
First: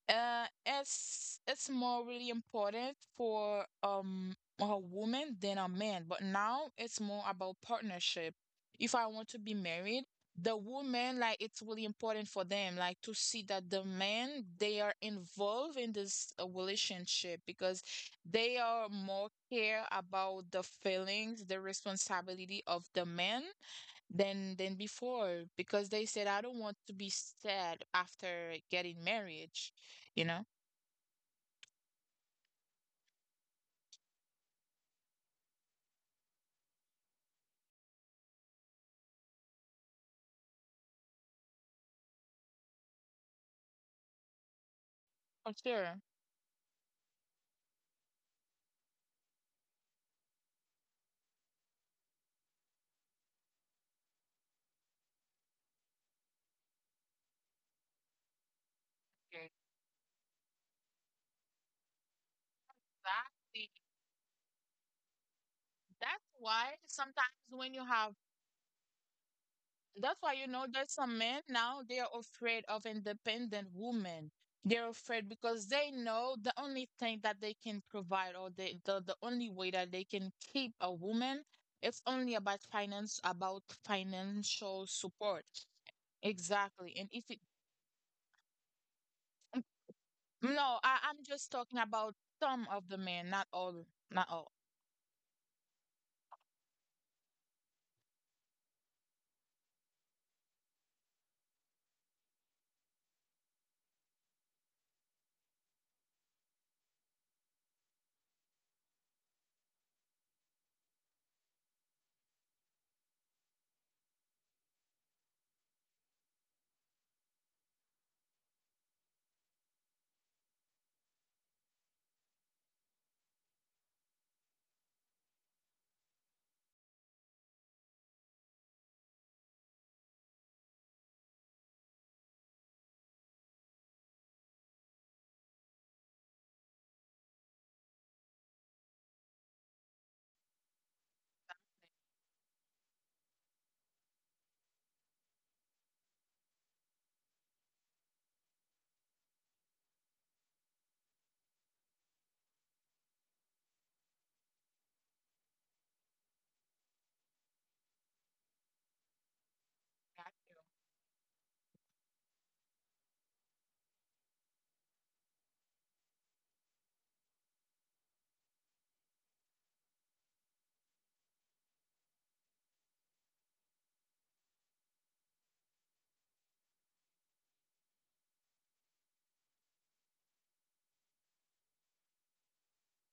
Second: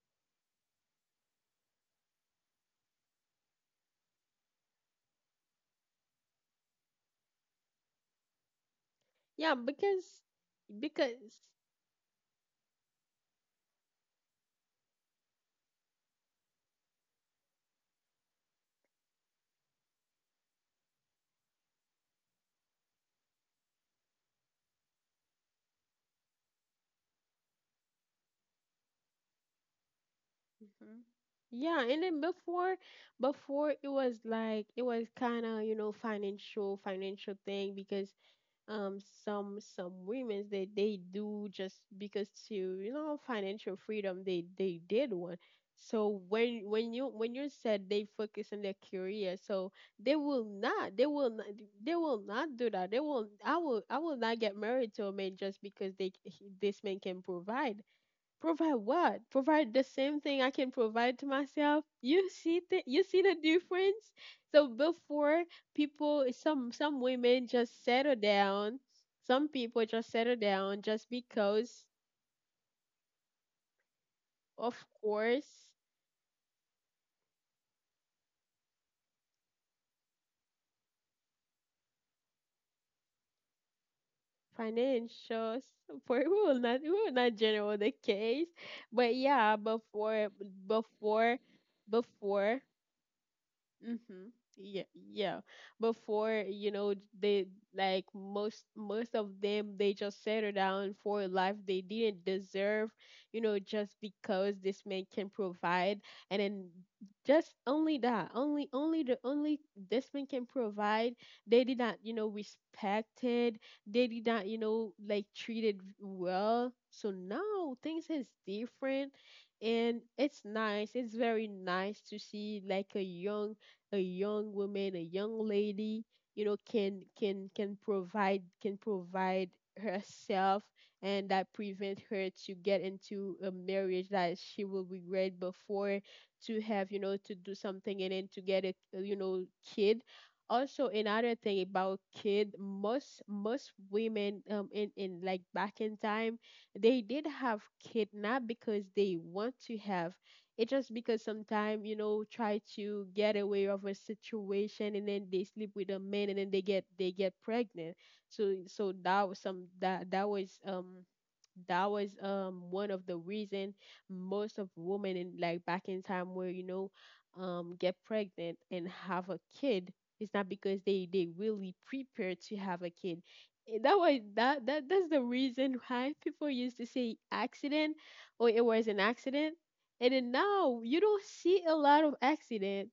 uh, it's it's more really important for um a woman than a man, but now it's more about partnership. If I want to be Yeah, married, because, the woman, like, because it's really important for them like to see that the men they are involved in this uh, relationship, because they are more care about the feelings, the responsibility of the man than than before, because they said, I don't want to be sad after getting marriage, you know? hmm. Yeah, and then before before it was like, it was kind of, you know, financial financial thing, because um some some women, they they do just because to, you know, financial freedom. They they did one. For sure. So when when you when you said they focus on their career. So they will not they will not they will not do that. They will i will I will not get married to a man just because they this man can provide. Provide what? Provide the same thing I can provide to myself. You see the you see the Exactly. difference? So before, people, That's some why some sometimes women when just you settle have, down. Some people just that's settle why you know down there's just some men now because, they are afraid of independent women. of They're afraid course, because they know the only thing that they can provide, or the, the the only way that they can keep a woman, it's only about finance, about financial support. financial support. We will not we Exactly. And will if not it, general the case. But yeah, before no, I, I'm before just talking about before. some of the men, not all, not Mm-hmm. all. Yeah, yeah. Before, you know, they like most most of them, they just settle down for a life they didn't deserve, you know, just because this man can provide. And then just only that, only only the only this man can provide. They did not, you know, respected. They did not, you know, like, treated well. So now things is different, and it's nice it's very nice to see like a young a young woman, a young lady, you know, can can can provide can provide herself, and that prevent her to get into a marriage that she will regret, before to have, you know, to do something and then to get a, you know, kid. Also, another thing about kid, most most women um in, in like back in time, they did have kid not because they want to have. It's just because sometimes, you know, try to get away of a situation, and then they sleep with a man, and then they get they get pregnant. So so that was some, that that Got you. was um that was um one of the reason. Most of women in like back in time where, you know, um get pregnant and have a kid. It's not because they they really prepare to have a kid. Eh, that was that that that's the reason why people used to say accident, or it was an accident. And then now you don't see a lot of accident.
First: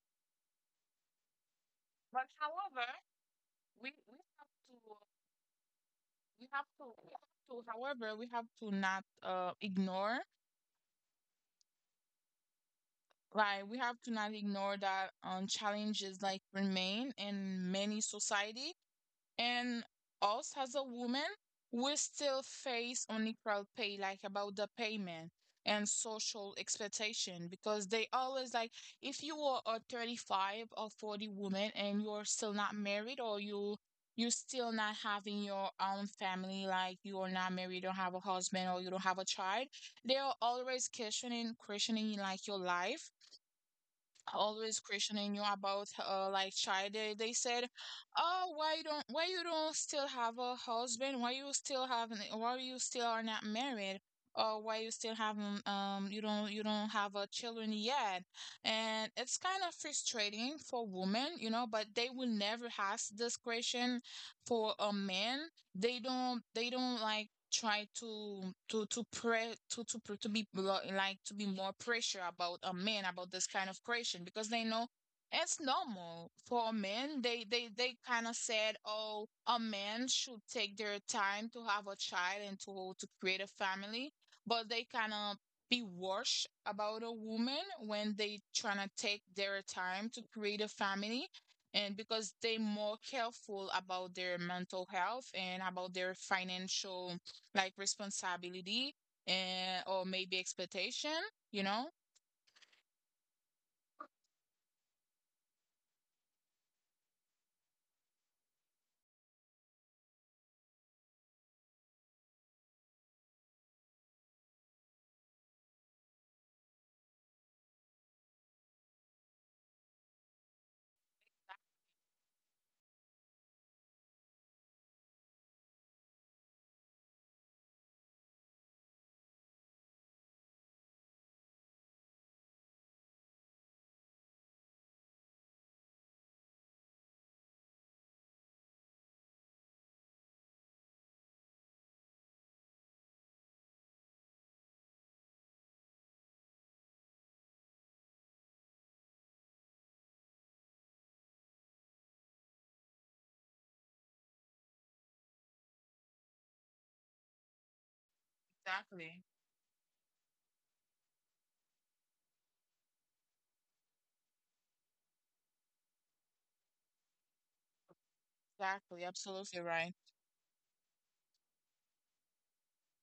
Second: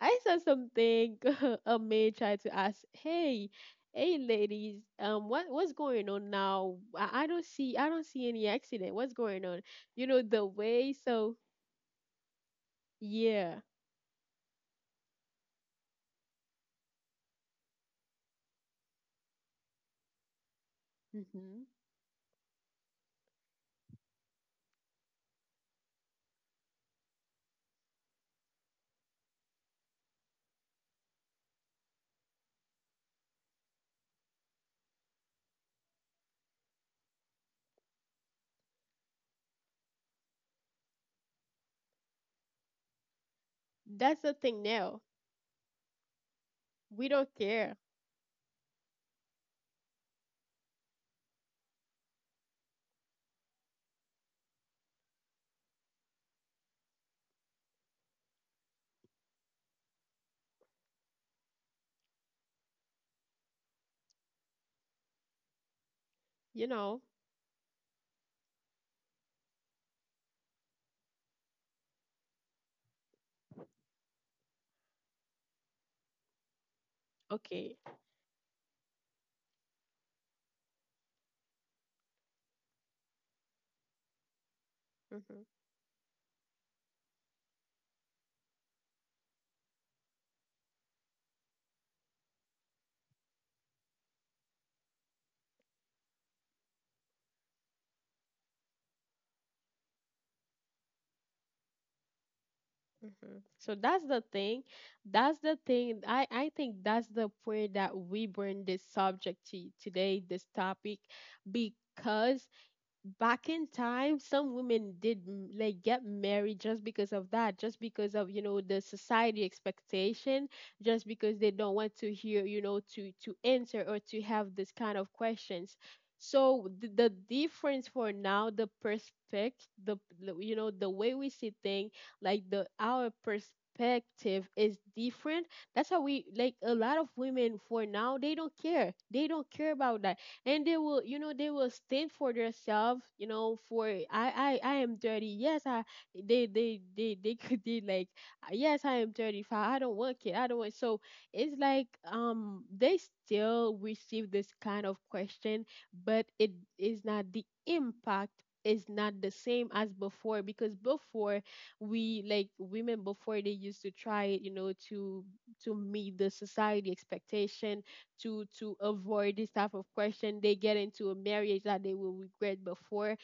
I saw something a man But tried to ask, however, "Hey, we hey, we have ladies, to um, what what's going on we have now? to we I, I have don't to see, I don't however, see we have any to accident. not What's going uh, on?" You know ignore, the way. So yeah. like we have to not ignore that um, challenges like remain in many society. And us as a woman, Hmm. we still face unequal pay, like about the payment, and social expectation, because they always like, if you are a thirty-five or forty woman and you're still not married, or you you still not having your own family, like you're not married, you don't have a husband or you don't have a child, they are always questioning questioning like your life, That's the thing always now. questioning you about uh like We child. they, don't they care. said, oh, why you don't, why you don't still have a husband, why you still have n- why you still are not married, or why you still haven't um um, you don't, you don't have a children yet. And it's kind of frustrating for women, you know, but they will never ask this question for a man. they You don't know. they don't like try to to to pre to to pre- to be lo- like to be more pressure about a man about this kind of question, because they know it's normal for men. Okay. They they they kind of said, oh, a man should take their time to have a child and to to create a family, but they kind Hmm. of be worse about a woman when they trying to take their time to create a family, and because they're more careful about their mental health and about their financial like responsibility and or maybe expectation, you know? Hmm. So that's the thing. That's the thing. I, I think that's the point that we bring this subject to today, this topic, because back in time some women did m- like get married just because of that, just because of, you know the society expectation, just because they don't want to hear, you know to to answer or to have this kind of questions. So the, the difference for now, the perspective, the the- you know the way we see things, like, the our perspective is different. That's how we, like, a lot of women for now, they don't care they don't care about that. And they will you know they will stand for themselves, you know for... i i i am thirty. Yes, I... they they they they could be like, yes, I am thirty-five, I don't want kid, I don't want. So it's like, um they still receive this kind of question, but it... is not the impact, is not the Exactly. same as before, because before, we, like, women before, they used to try it, you know to to meet the society expectation, to to Exactly. avoid this type Absolutely of right. question, they get into a marriage that they will regret. Before,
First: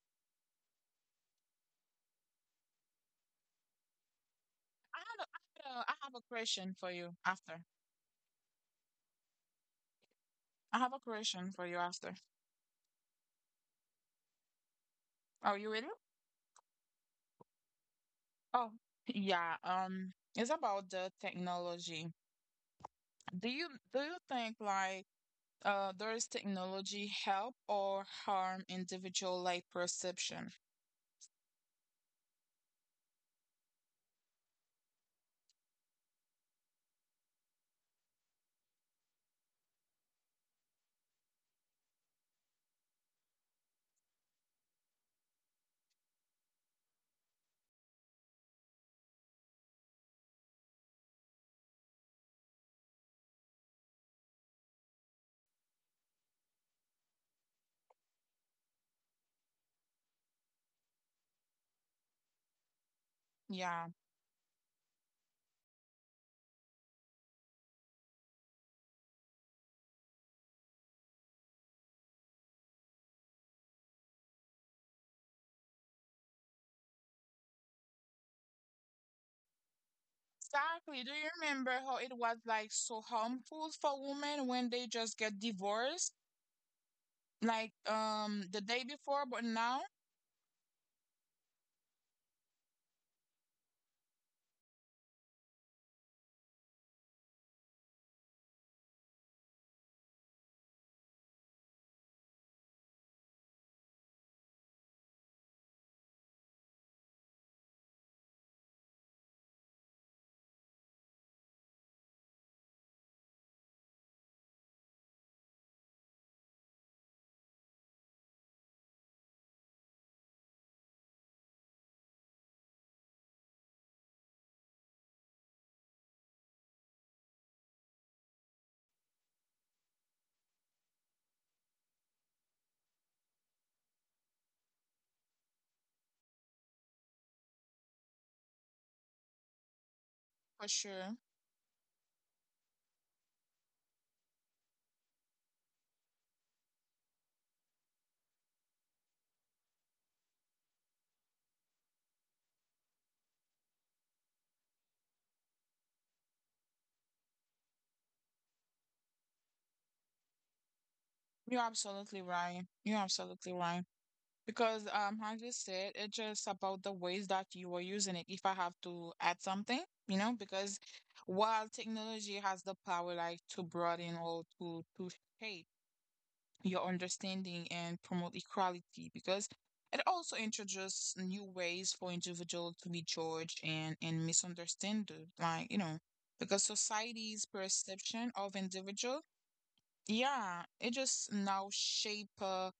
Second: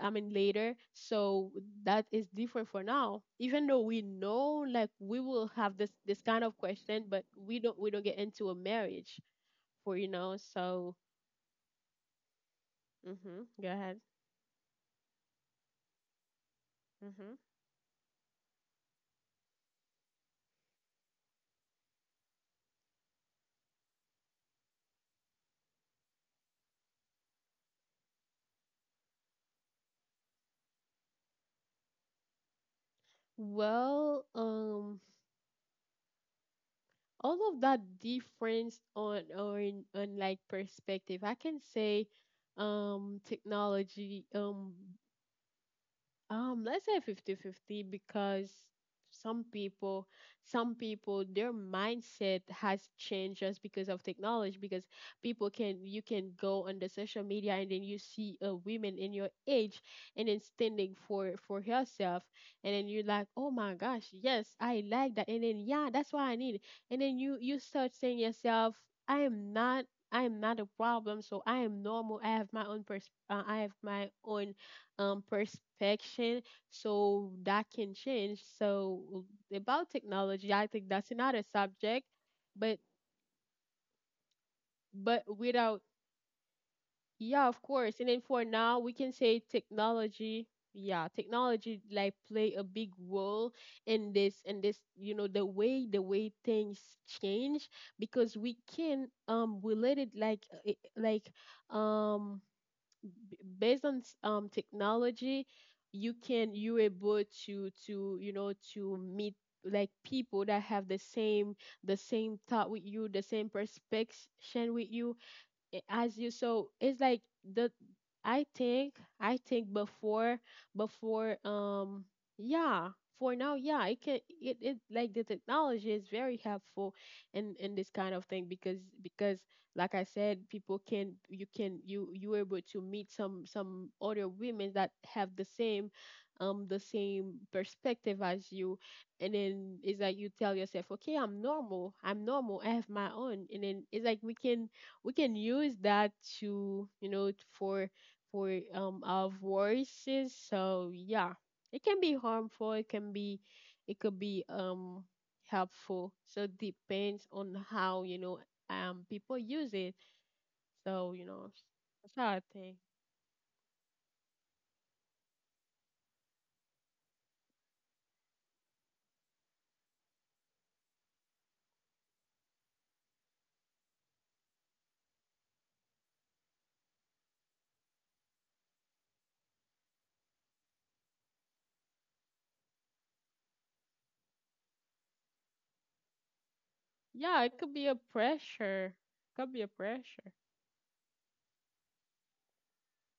I mean, later. So that is different for now. Even though we know, like, I we have a, will I have have a, this I have a this kind of question for question, you but we after. don't we don't get into a marriage for, you know I have so... a question for you after. Hmm. Go ahead. Are you ready? Hmm. Oh, yeah. Um, it's about the technology. Do you do you think like uh does technology help or harm individual like perception? Well, um, all of that difference on, or on, like, perspective, I can say, um, technology. Um, Um, let's say fifty-fifty, because some people, some people, their mindset has changed just because of technology. Because people can, you can go on the social media and then you see a woman in your age and then standing for for herself, and then you're like, oh my Yeah. gosh, yes, I like that, and then yeah, that's what I need, and then you you start saying yourself, I am not. I am not a problem, so I am normal. I have my own pers- uh, I have my own um perspective. So that can change. So, about technology, I think that's Exactly. Do another you remember subject. how it was but like so harmful for women when they but just get without... divorced? Yeah, of Like, course. And then, for um, now, the we day can say before, but now technology... Yeah, technology, like, play a big role in this in this, you know the way the way things change, because we can um relate it, like, uh, it- like, um b- based on, s- um, technology, you can you able to to, you know to meet, like, people that have the same the same thought with you, the same perspective with you, i- as you. So it's like, the... i think i think before, before um yeah. For now, yeah, it can, it, it, like, the technology is very helpful in in this kind of thing, because, because like I said, people can, you can you you able to meet some some other women that have the same, um the same perspective as you. And then it's like, you tell yourself, for okay, i'm sure. normal i'm normal I have my own. And then it's like, we can we can use that to, you know t- for for um our voices. So yeah, it can be harmful, it can be... it could be um helpful. So it depends on how, you know um people use it, so, you know. You're That's how I absolutely think. right. You're absolutely right. Because, um, as you said, it's just about the ways that you are using it. If I have to add something, you know, because while technology has the power like to broaden or to to shape your understanding and promote equality, because it also introduces new ways for individuals to be judged and, and misunderstood, like you know, because Yeah, it could society's be a perception of pressure, could individual, be a pressure. yeah, it just now shape, uh,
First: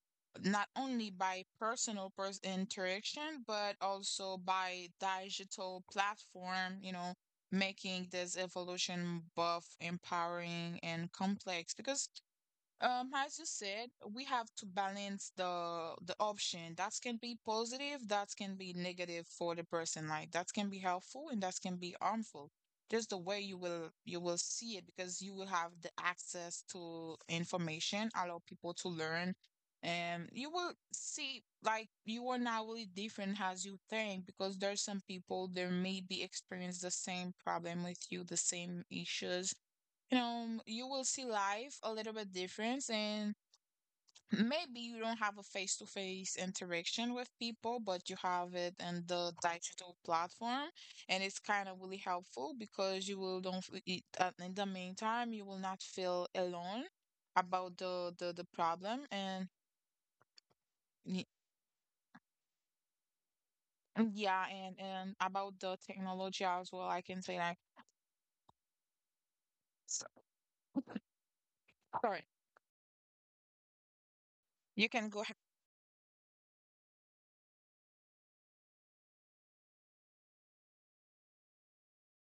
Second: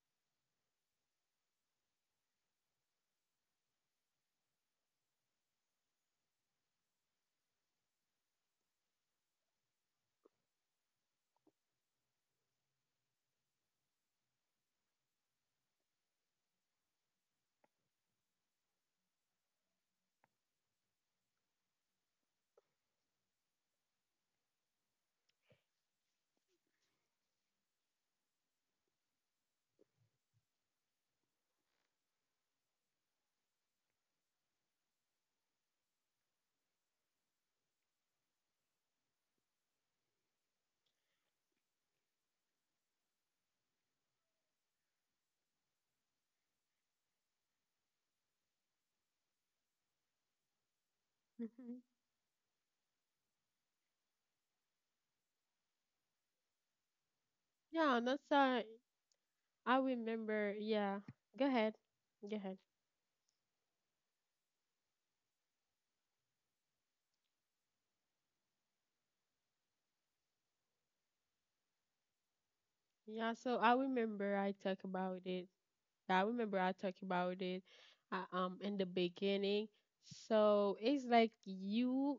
not only by personal pers- interaction but also by digital platform, you know, making this evolution both empowering and complex, because, um, as you said, we have to balance the the option. That can be positive, that can be negative for the person. Like that can be helpful and that can be harmful. Just the way you will you will see it, because you will have the access to information, allow people to learn, and you will see like you are not really different as you think, because there's some people there may be experience the same problem with you, the same issues. Um, you will see life a little bit different, and maybe you don't have a face-to-face interaction with people but you have it in the digital platform. And it's kind of Hmm. really helpful because you will don't f- it- uh, in the meantime you will not feel alone about Yeah, the and the, that's the how problem. And I remember. Yeah. y- Go ahead. Go ahead. yeah, and and about the technology as well, I can say like, s- sorry, Yeah, so I remember I you talk can go ahead. about it. I remember I talked about it uh, um in the beginning. So it's like, you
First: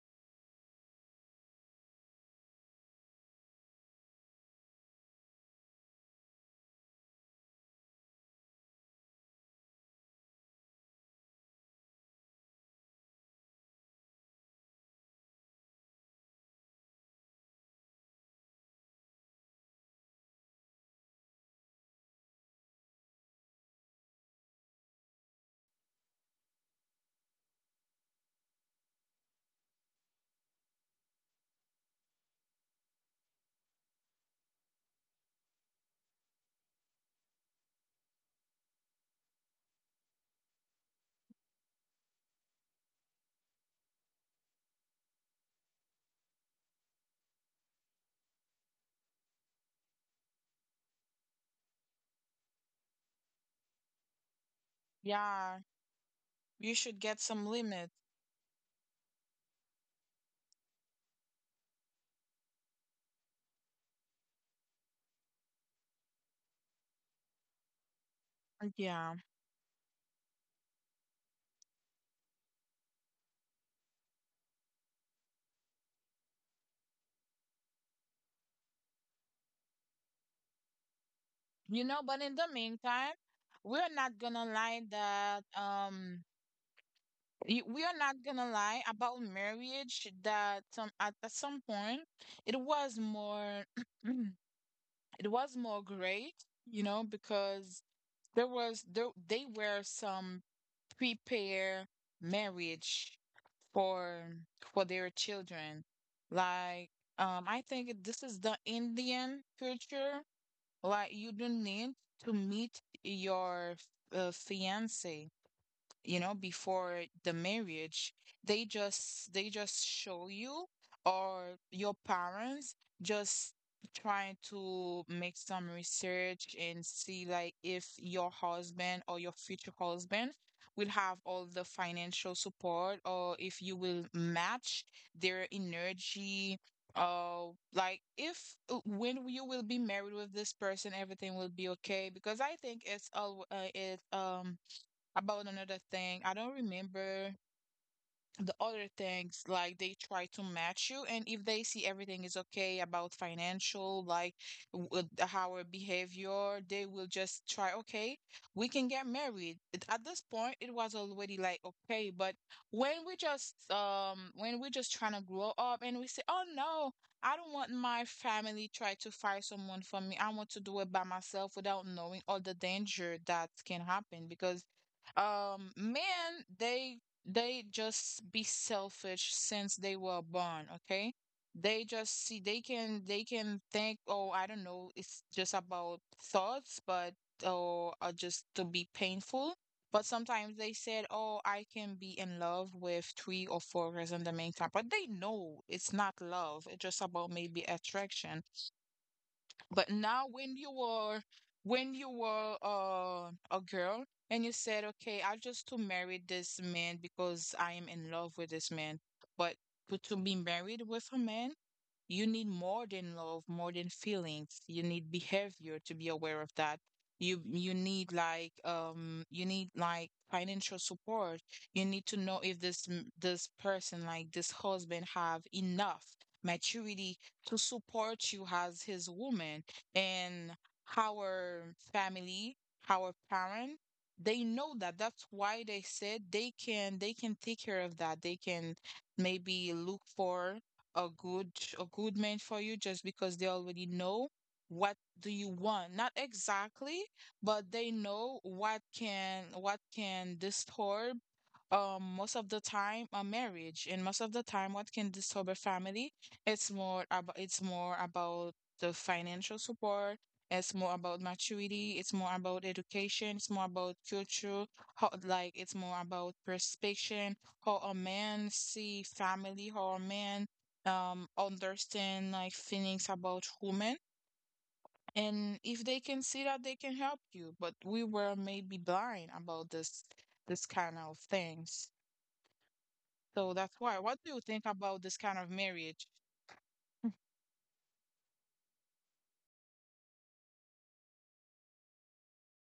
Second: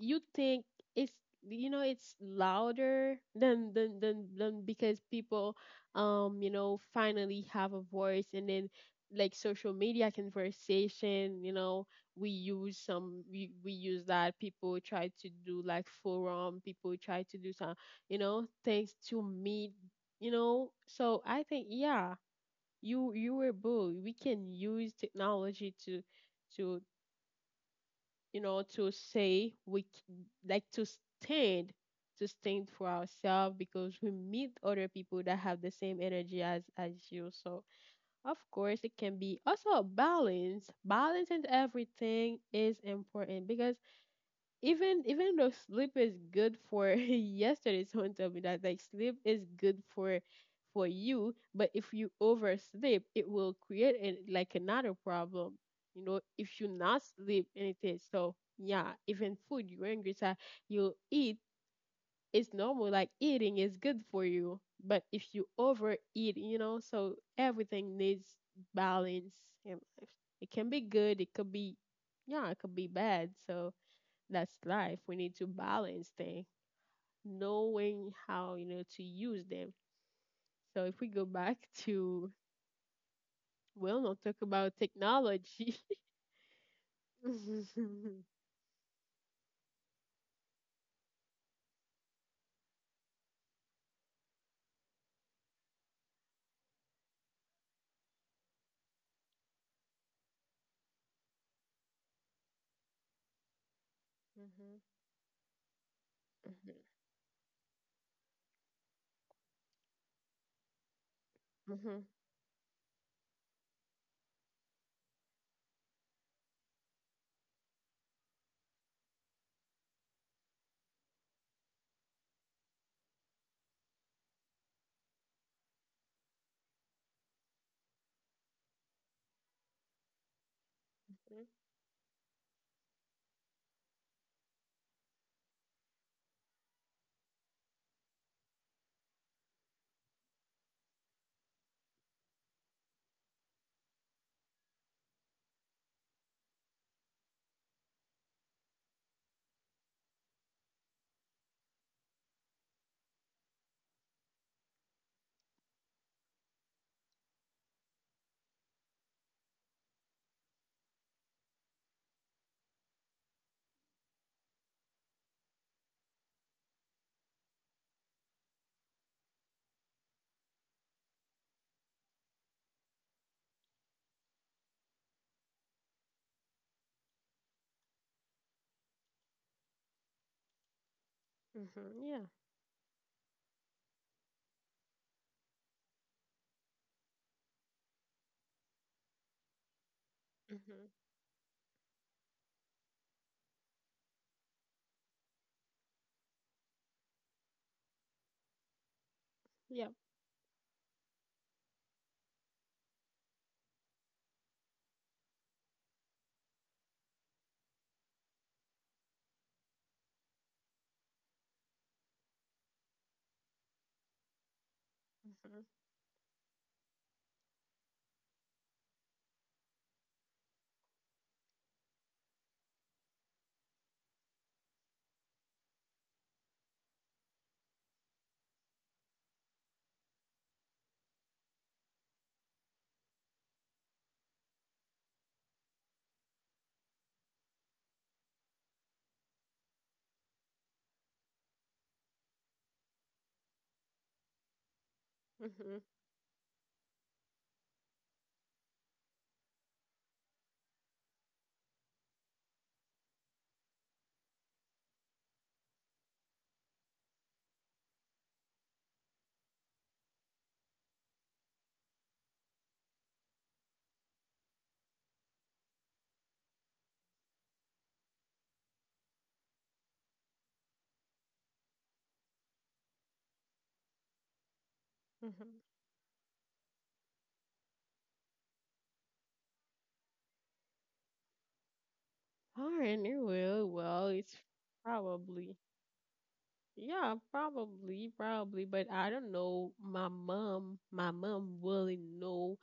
you think it's, you know it's louder than than than, than, because people, um you know finally have a voice. And then, like, social media conversation, you know we use some, we, we use that. People try to do like forum, people try to do some, you know things to meet, you know so I think, yeah, you you were bull. We can use technology to to, you know to say, we c- like, to stand, to stand for ourselves, because we meet other people that have the same energy as as you. So of course, it can be also a balance. Balance and everything is important, because even even though sleep is good for yesterday someone told me that, like, sleep is good for for you, but if you oversleep, it will create an, like, another Yeah, problem, you know if you you should not get some sleep limit. anything. So yeah, even food, you're angry. So you eat, it's normal. Like, eating is good for you, but if you overeat, you know so everything needs Yeah. balance in life. It can be good, it could be... Yeah, it could be bad. So that's life. We need to balance them, knowing how, you know to use them. So if we go back You know, but in to... the meantime, we're Well, not not talk gonna lie about that, technology. um, y- we are not Mhm. gonna lie about marriage that, um, at, at some point it was more it was more great, you know, because there was, there they were some prepare marriage for for Mhm. their children. Mhm. Like, um, I think this is the Indian culture, like you do need Mhm. to meet your, uh, fiance, you know, before the marriage. They just, they just show you, or your parents just trying to make some research and see like if your husband or your future husband will have all the financial support, or if you will match their energy, uh like if, uh, when you will be married with this person everything will be okay, because I think it's all, uh, it um about another thing. I don't remember the other things, like they try to match you, and if they see everything is okay about financial, like w- uh, the- our behavior, they will just try, okay, we can get married. It- at this point it was already like okay. But when we just, um, when we're just trying to grow up and we say, oh no, I don't want my family try to find someone for me, I want to do it by myself, without knowing all the danger that can happen. Because, um, men, they they just be selfish since they were born. Okay, they Mhm. just Yeah. see, they can, they can think, oh, I don't know, it's just about thoughts. But or, uh, just to be painful. But sometimes they Mhm. said, oh, I can be in love with three or four girls in the meantime, but they know it's not love, it's just about maybe attraction. But Yeah. now, when you were when you were, uh, a girl and you said, "Okay, I just to marry this man because I am in love with this man," but to, to be married with a man, you need more than love, more than feelings. You need Mhm. behavior to be aware of that. You you need like um you need like financial support. You need to know if this m- this person, like this husband, have enough maturity to support you as his woman, and our family, our parent, they know that. That's why they said they can they can take care of that. They can maybe look for a good a good man for you just because they already know what do you Mhm. want. Not exactly, but they know what can what can disturb um most of the time a marriage, and most of the time what can disturb a family, it's more about it's more about the financial support. It's more about maturity. It's more about education. It's more about culture. How, like, it's more about perception. How a man see family. How a man um understand like feelings about women. Mhm. And if they can see that, they can help you. But we were maybe blind about this this kind of things. All right. So well, that's why. well, What do it's you think about this kind of probably... marriage? Hm. Yeah, probably, probably, but I don't know. My mom, my mom really know,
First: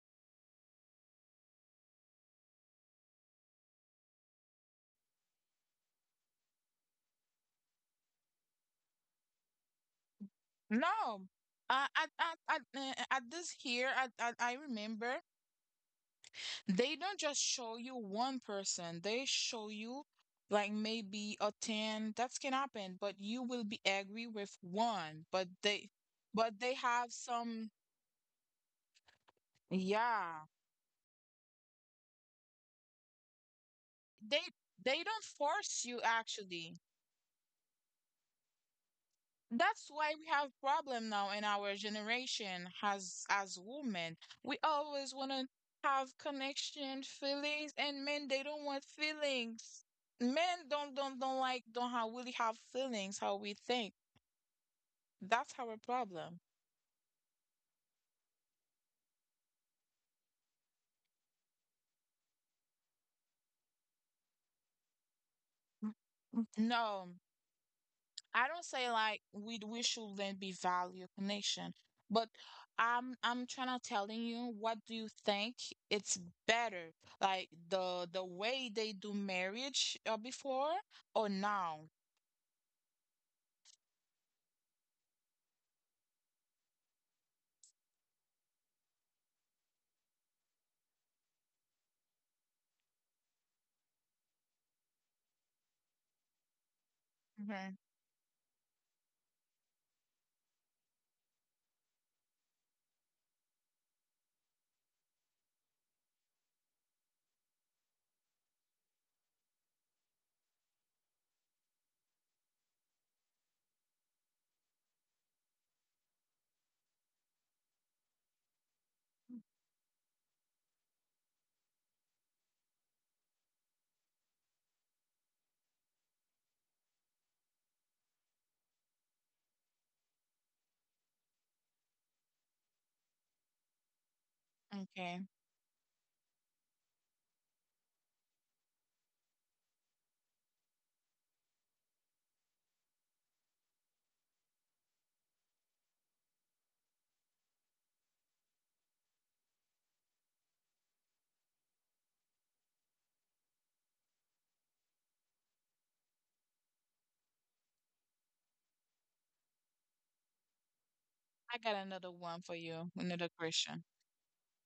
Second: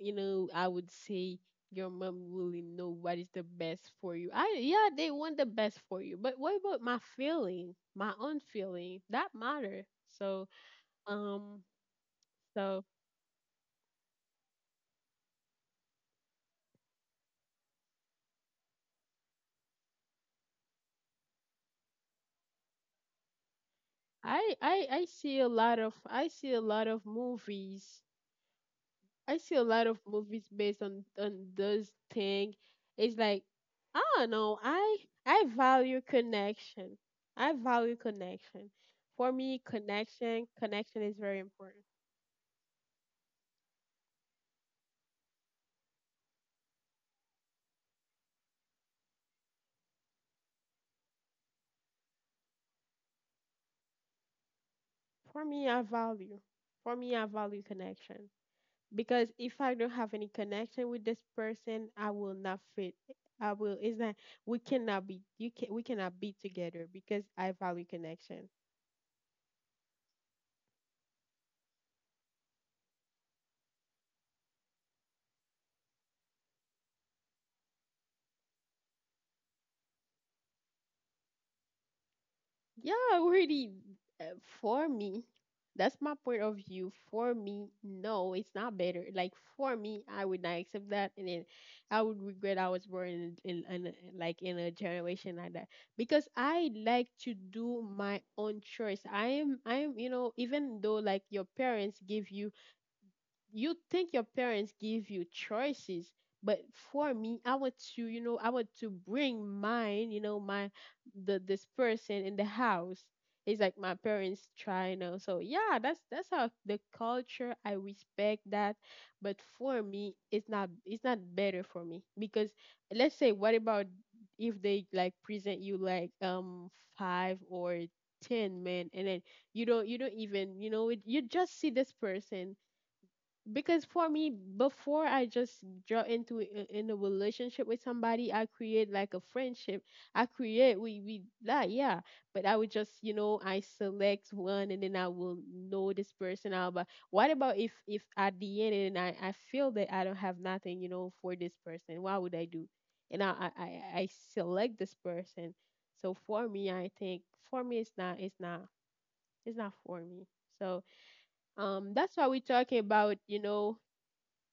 you know, I would say, your mom really know what is the best for you. I... yeah, they want the best for you, but what about my feeling, my own feeling? That matter. So, No. um, Uh, at, at, at, so uh, at this here, at, at, I remember they don't just show you one person, they show you like maybe a ten. That can happen, but you will be angry with I I I one. But see a lot they, of I but see a they lot have of some, movies. I see a lot of yeah. movies based on on those thing. It's like, I don't they know. they I don't I force you value actually. connection. I value connection. For me, That's why we have connection problem connection now is in very our important. generation as as women. We always want to have connection, feelings, and men, they don't want feelings. Men don't don't don't like don't have, really have feelings how we think. That's For our me, I problem. value. For me, I value connection. Because if I don't have any connection with this person, I will not fit. I will. It's not. We cannot be. You can. We cannot be together No. because I value I don't connection. say like we we shouldn't be value connection, but I'm I'm trying to telling you what do you think it's better, like the the way they do marriage uh, before or now? Yeah, really. uh, For me, that's my point of view. For me, no, it's not better. Like for me, I would not accept that, and then I would regret I was born in, in, in a- like, in a generation like that, because I like to Hmm do my own choice. I am, I am, you know, even though, like, your parents give you... you think your parents give you choices, but for me, I want to, you know I want to bring mine, you know my... the this person in the house. It's like my parents try now. So yeah, that's that's how the culture. I respect that, but for me it's not, it's not better for me, because let's say, what about if they, like, present you like um five or ten men, and then you don't you don't even, you know it, you just see this person. Because for me, before Okay, I just draw into a- in a relationship with somebody, I create like a friendship, I create, we we that, yeah. But I would just, you know I select one and then I will know this person out. But what about if, if at the end, and i i feel that I don't have nothing, you know for this person, what would I do? And i i i I select this person. So for me, I think, for me it's not, it's not it's not for me. So, I got um another that's one why we're for you, talking another about, you question. know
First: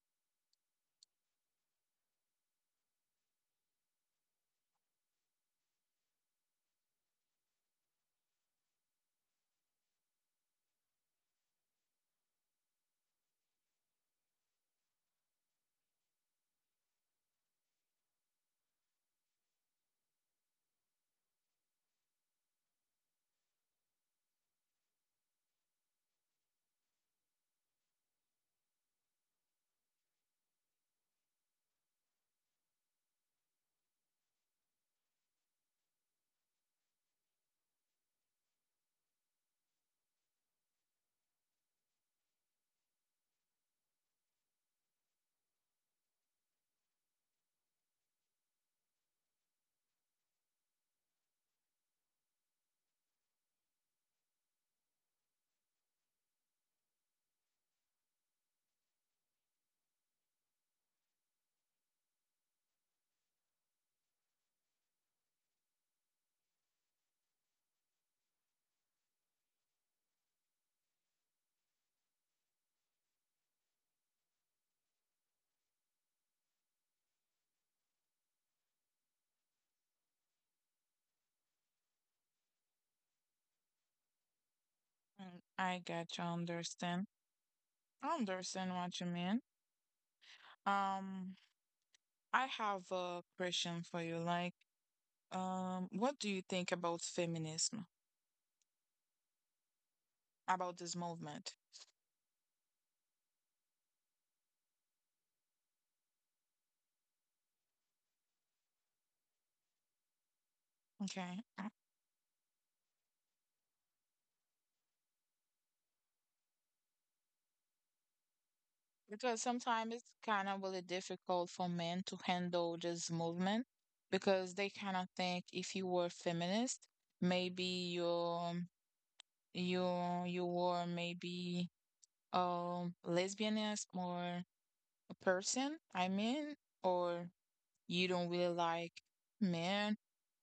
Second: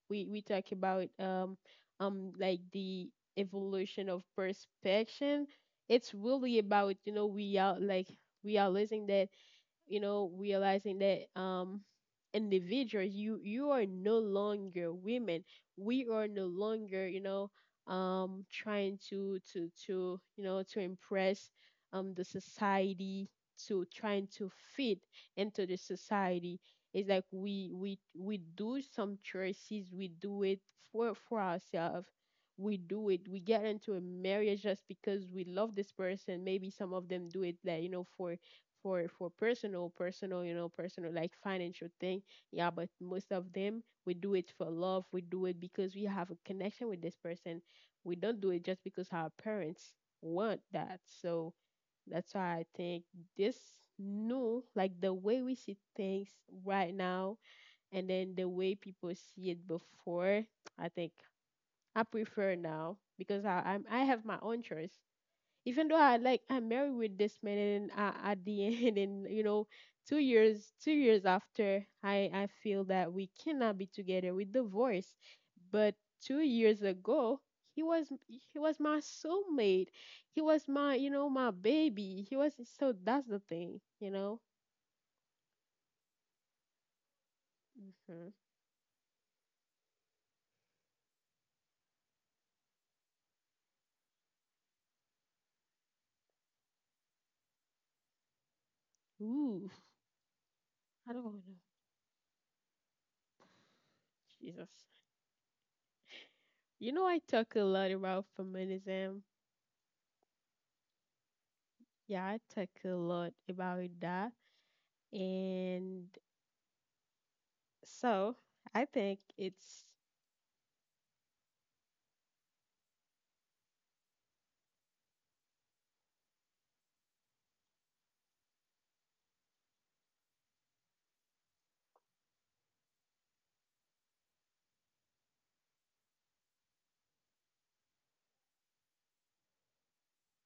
we we talk about, um um like, the evolution of perspection. It's really about, you know we are like, we are losing that, you know, realizing that, um individuals, you you are no longer women. We are no longer, you know, um trying to to to, you know to impress, um the society, to trying to fit into the society. It's like, we we we do some choices, we do it for for ourselves. We do it. We get into a marriage just because we love this person. Maybe some of them do it that, you know, for, for for personal, personal you know personal, like, financial thing. Yeah, but most of them, we do it for love. We do it because we have a connection with this person. We don't do it just because our parents want that. So that's why I think this new, like, the way we see things right now, and then the way people see it before, I think, I prefer now because i I'm, I have my own choice. Even though I, like, I'm married with this man, and uh, at the end, and, you know two years, two years after, I I feel that we cannot be together, we divorced. But two years ago, he was, he was my soulmate. He was my, you know my baby. He was... so that's the thing, you know. Mm, I got you. I understand? I Hmm. understand what you mean. Um, I have a question for you. Like, um, what do you think about feminism? Ooh, About this I don't know. movement? Jesus, you know I talk a lot about feminism. Okay. Uh, yeah, I talk a lot about that, and... So I think Because it's... sometimes it's kind of really difficult for men to handle this movement because they kind of think if you were feminist, maybe you're you you were maybe um lesbianist or a person, I mean, or you don't really like men,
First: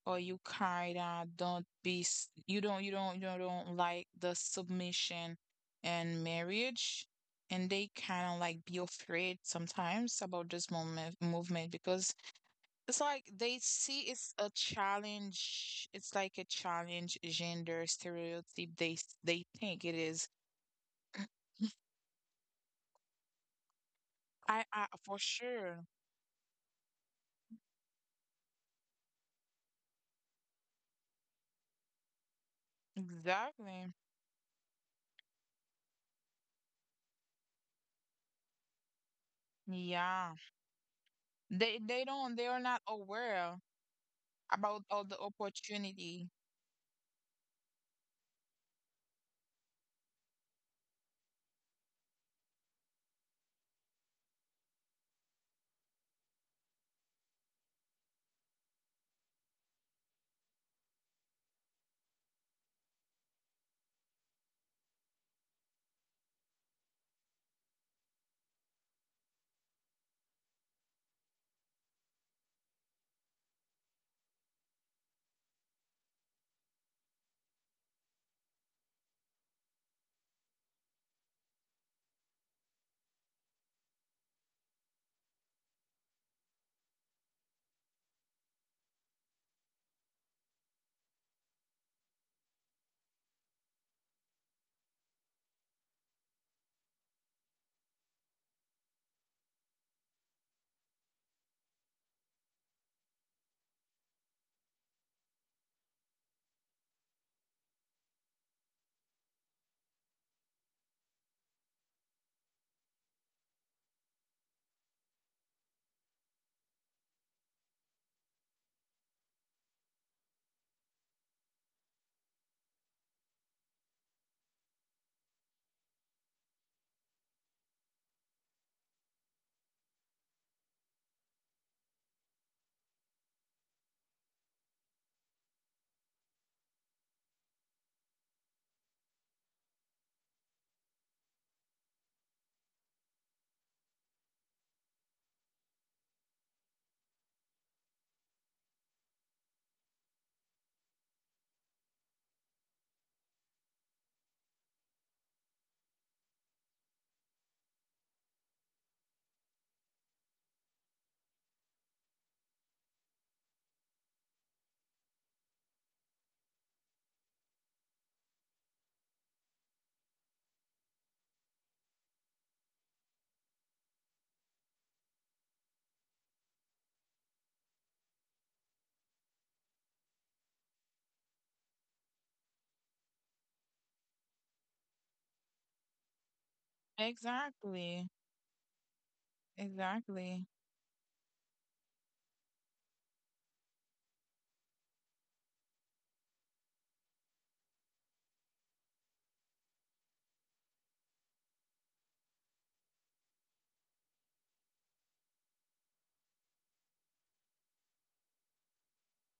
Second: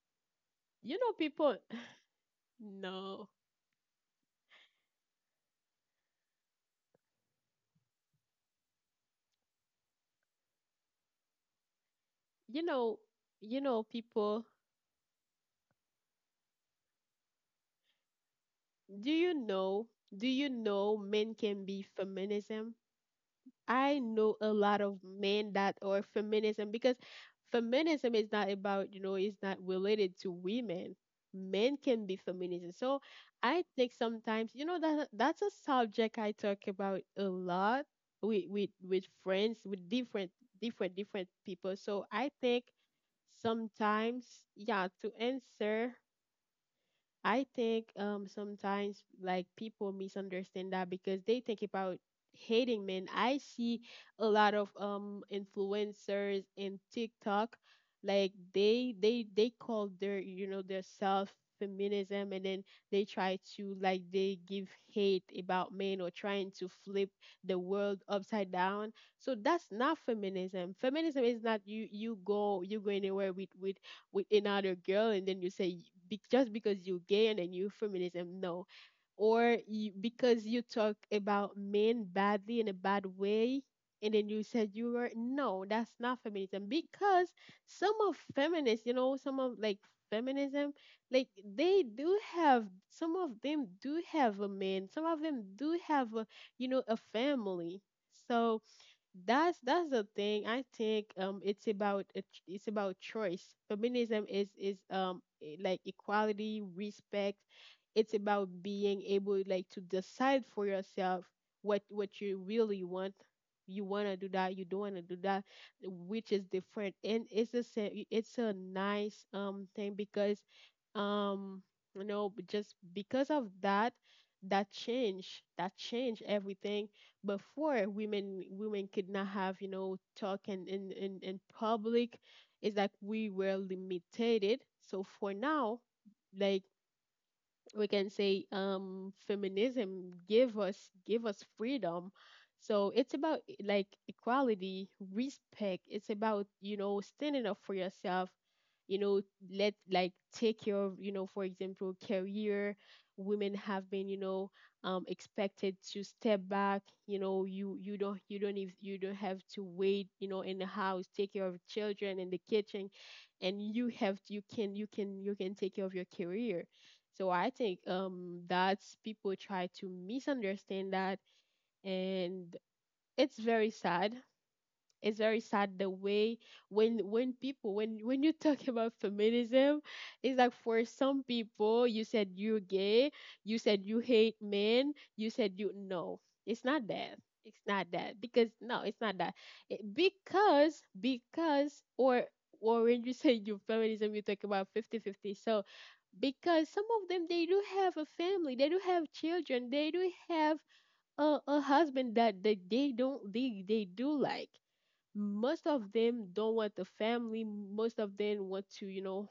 or you kind you know, of people don't be s- you don't you don't you no, don't don't like the submission and marriage, and they kind of like be afraid sometimes about this moment movement, because you it's know... like they you know see it's people. a challenge, it's like a challenge gender stereotype, they Do s- you they think know, it is. do you know, men can be feminism? I know a i lot i of for men that sure are feminism, because feminism is not about, you know, it's not related to women. Men can be feminism. So I exactly think sometimes, you know, that that's a subject I talk about a lot with, with with friends, with different yeah different different people. they they So I don't, they are think not aware sometimes, about yeah, all to the answer, opportunity. I think, um sometimes, like, people misunderstand that, because they think about hating men. I see a lot of um influencers in TikTok like they they they call their you know their self feminism, and then they try to, like, they give hate about men or trying to flip the world upside down. So that's not feminism. Feminism is not you you go you go anywhere with with with another girl and then you say be- just because you're gay and then you feminism, no. Or you, because you talk about men badly in a bad way and then you said you were, no, that's not feminism. Because some of feminists, you know, some of like feminism, like they do have, some of them do have a man, some of them do have a, you know, a family. So that's that's the thing. I think um it's about a ch- it's about choice. Feminism is is um e- like equality, respect. It's about being able, like, to decide for yourself what what you really want. You want to do that, you don't want to do that, which is different. And it's a sa- it's a nice um thing because um you know, just because of that, that change that change everything. Before women women could not have, you know, talk in in in, in public. It's like we were limited, so for now, like, we can say, um feminism give us give us freedom. So it's about e- like equality, respect. It's about, you know, standing up for yourself, you know, let like take care of, you know, for example, career. Women have been, you know, um expected to step back, you know, you you don't you don't, if you don't have to wait, you know, in the house, take care of children in the kitchen. And you have, you can you can you can take care of your career. So I think um that's, people try to misunderstand that, and it's very sad. It's very sad the way when when people, when when you talk about feminism, it's like for some people, you said you're gay, you said you hate men, you said you no. It's not that. It's not Exactly. that, because no, it's not that. It- Exactly. because because or or when you say you feminism, you talk about fifty-fifty. So because some of them, they do have a family, they do have children, they do have a, a husband that they, they don't, they, they do like, most of them don't want the family, most of them want to, you know,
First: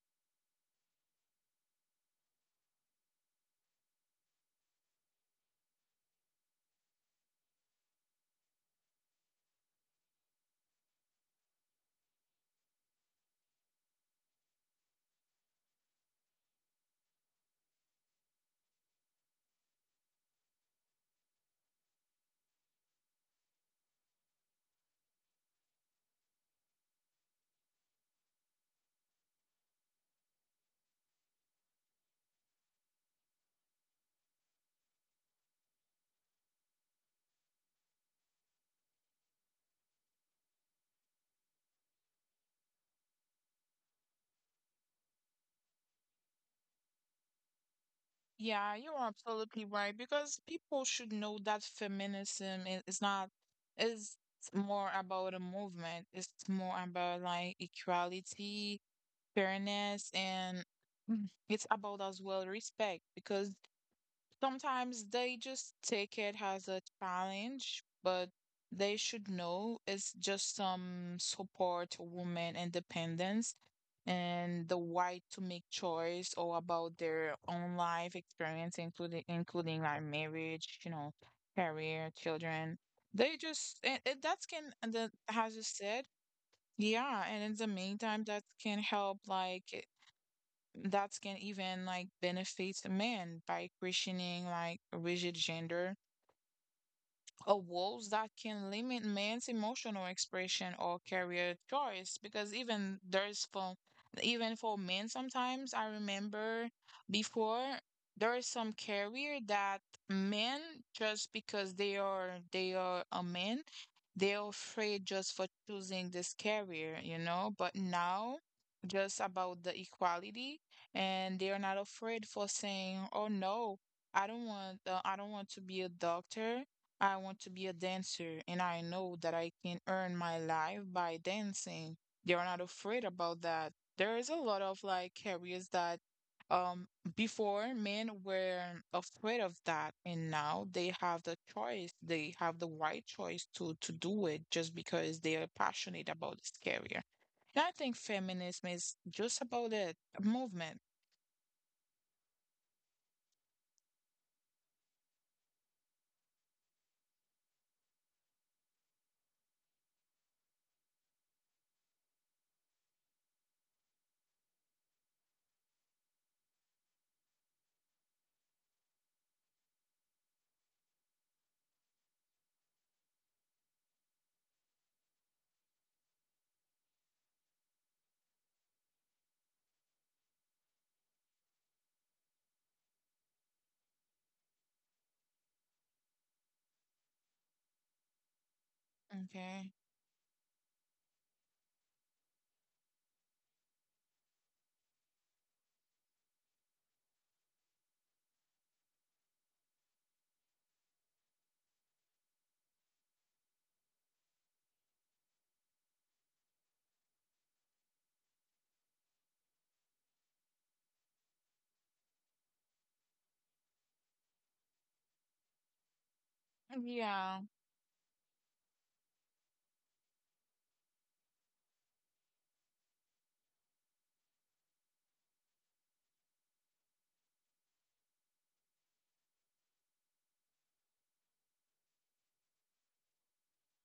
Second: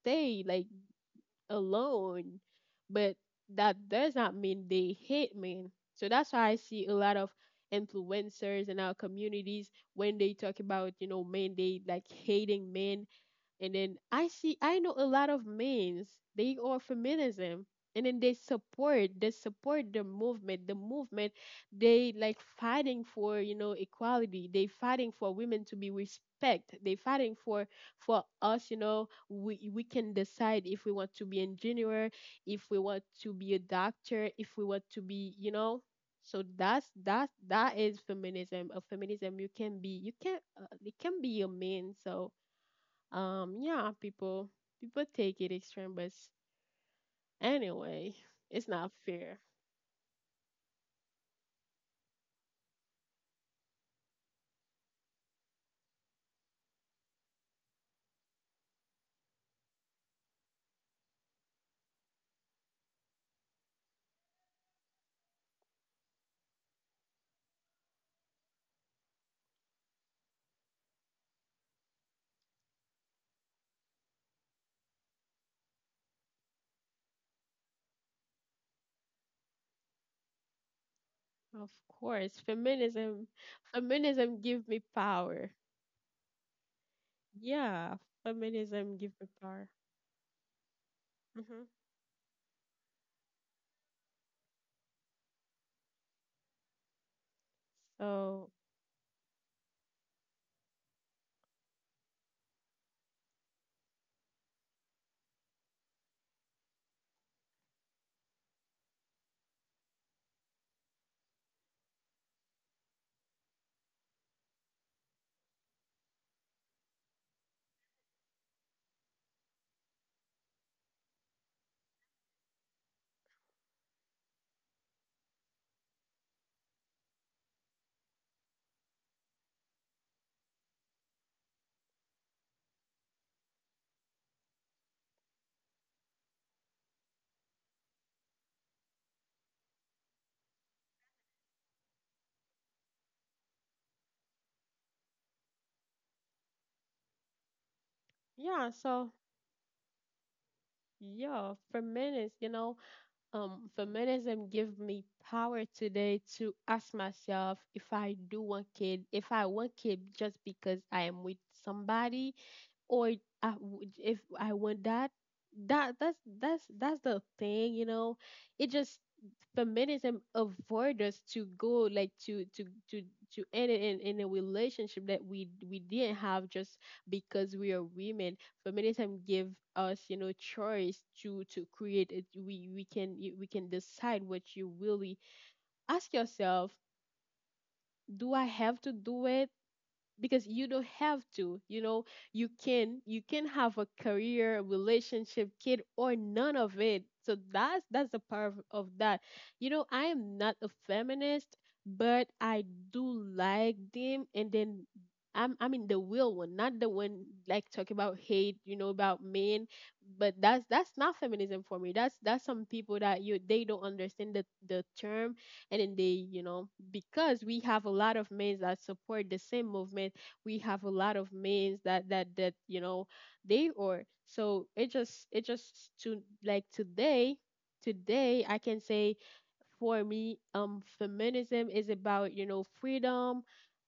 stay like alone. But that does not mean they hate men. So that's why I see a lot of influencers in our communities when they talk about, you know, men, they like hating men. And then I see, I know a lot of men, they are feminism. And then they support, they support the movement, the movement, they like fighting for, you know, equality. They fighting for women to be respect. They fighting for, for us, you know, we, we can decide if we want to be engineer, if we want to be a doctor, if we want to be, you know, so that's that that is feminism. A feminism you can be, you can, uh, it can be a man. So um, yeah, people people take it extreme, but s- anyway, it's Yeah, not you're fair. absolutely right, because people should know that feminism i- is not, is more about a movement. It's more about like equality, fairness, and mm, it's about as well respect, because sometimes they just take it as a challenge, but they should know it's just some support woman independence and the right to make choice or about their own life experience, including including like marriage, you know, Of career, course, children. feminism They just and, and feminism that give me can, and the, power. as you said, yeah, and in the Yeah, meantime, that can feminism give me help power. like that can Hmm. even like benefit men by questioning like rigid gender a walls that So can limit man's emotional expression or career choice, because even there's for even for men sometimes I remember before there is some career that men, just because they are they are a man, they're afraid just for choosing this career, you know, but now just about the equality, and they are not afraid for saying, oh no, I don't want uh, I don't want to be a doctor, I want to be a dancer, and I know that I can earn my life by dancing. They're not afraid about that. There is a lot of like careers that um before men were afraid of that, and now they have the choice. They have the right choice to to do it just because they are passionate about this career. And I think yeah, feminism is so just about it, a movement. yeah, feminist, you know, um, feminism give me power today to ask myself if I do want kid, if I want kid just because I am with somebody, or I w if I want that, that that's that's that's the thing, you know. It just, feminism avoid us to go, like, to to to to end it in, in a relationship that we we didn't have just because we are women. Feminism give us, you know, choice to to create it. We we can, we can decide what you really ask yourself. Do I have to do it? Okay. Because you don't have to, you know, you can you can have a career, relationship, kid, or none of it. So that's that's the part of, of that. You know, I am not a feminist, but I do like them. And then I'm, I mean the real one, not the one like talk about hate, you know, about men. But that's that's not feminism for me. That's that's some people that, you, they don't understand the the term. And then they, you know, Yeah. because we have a lot of men that support the same movement, we have a lot of men that that that you know they are. So it just, it just to like, today, today I can say for me, um feminism is about, you know, freedom.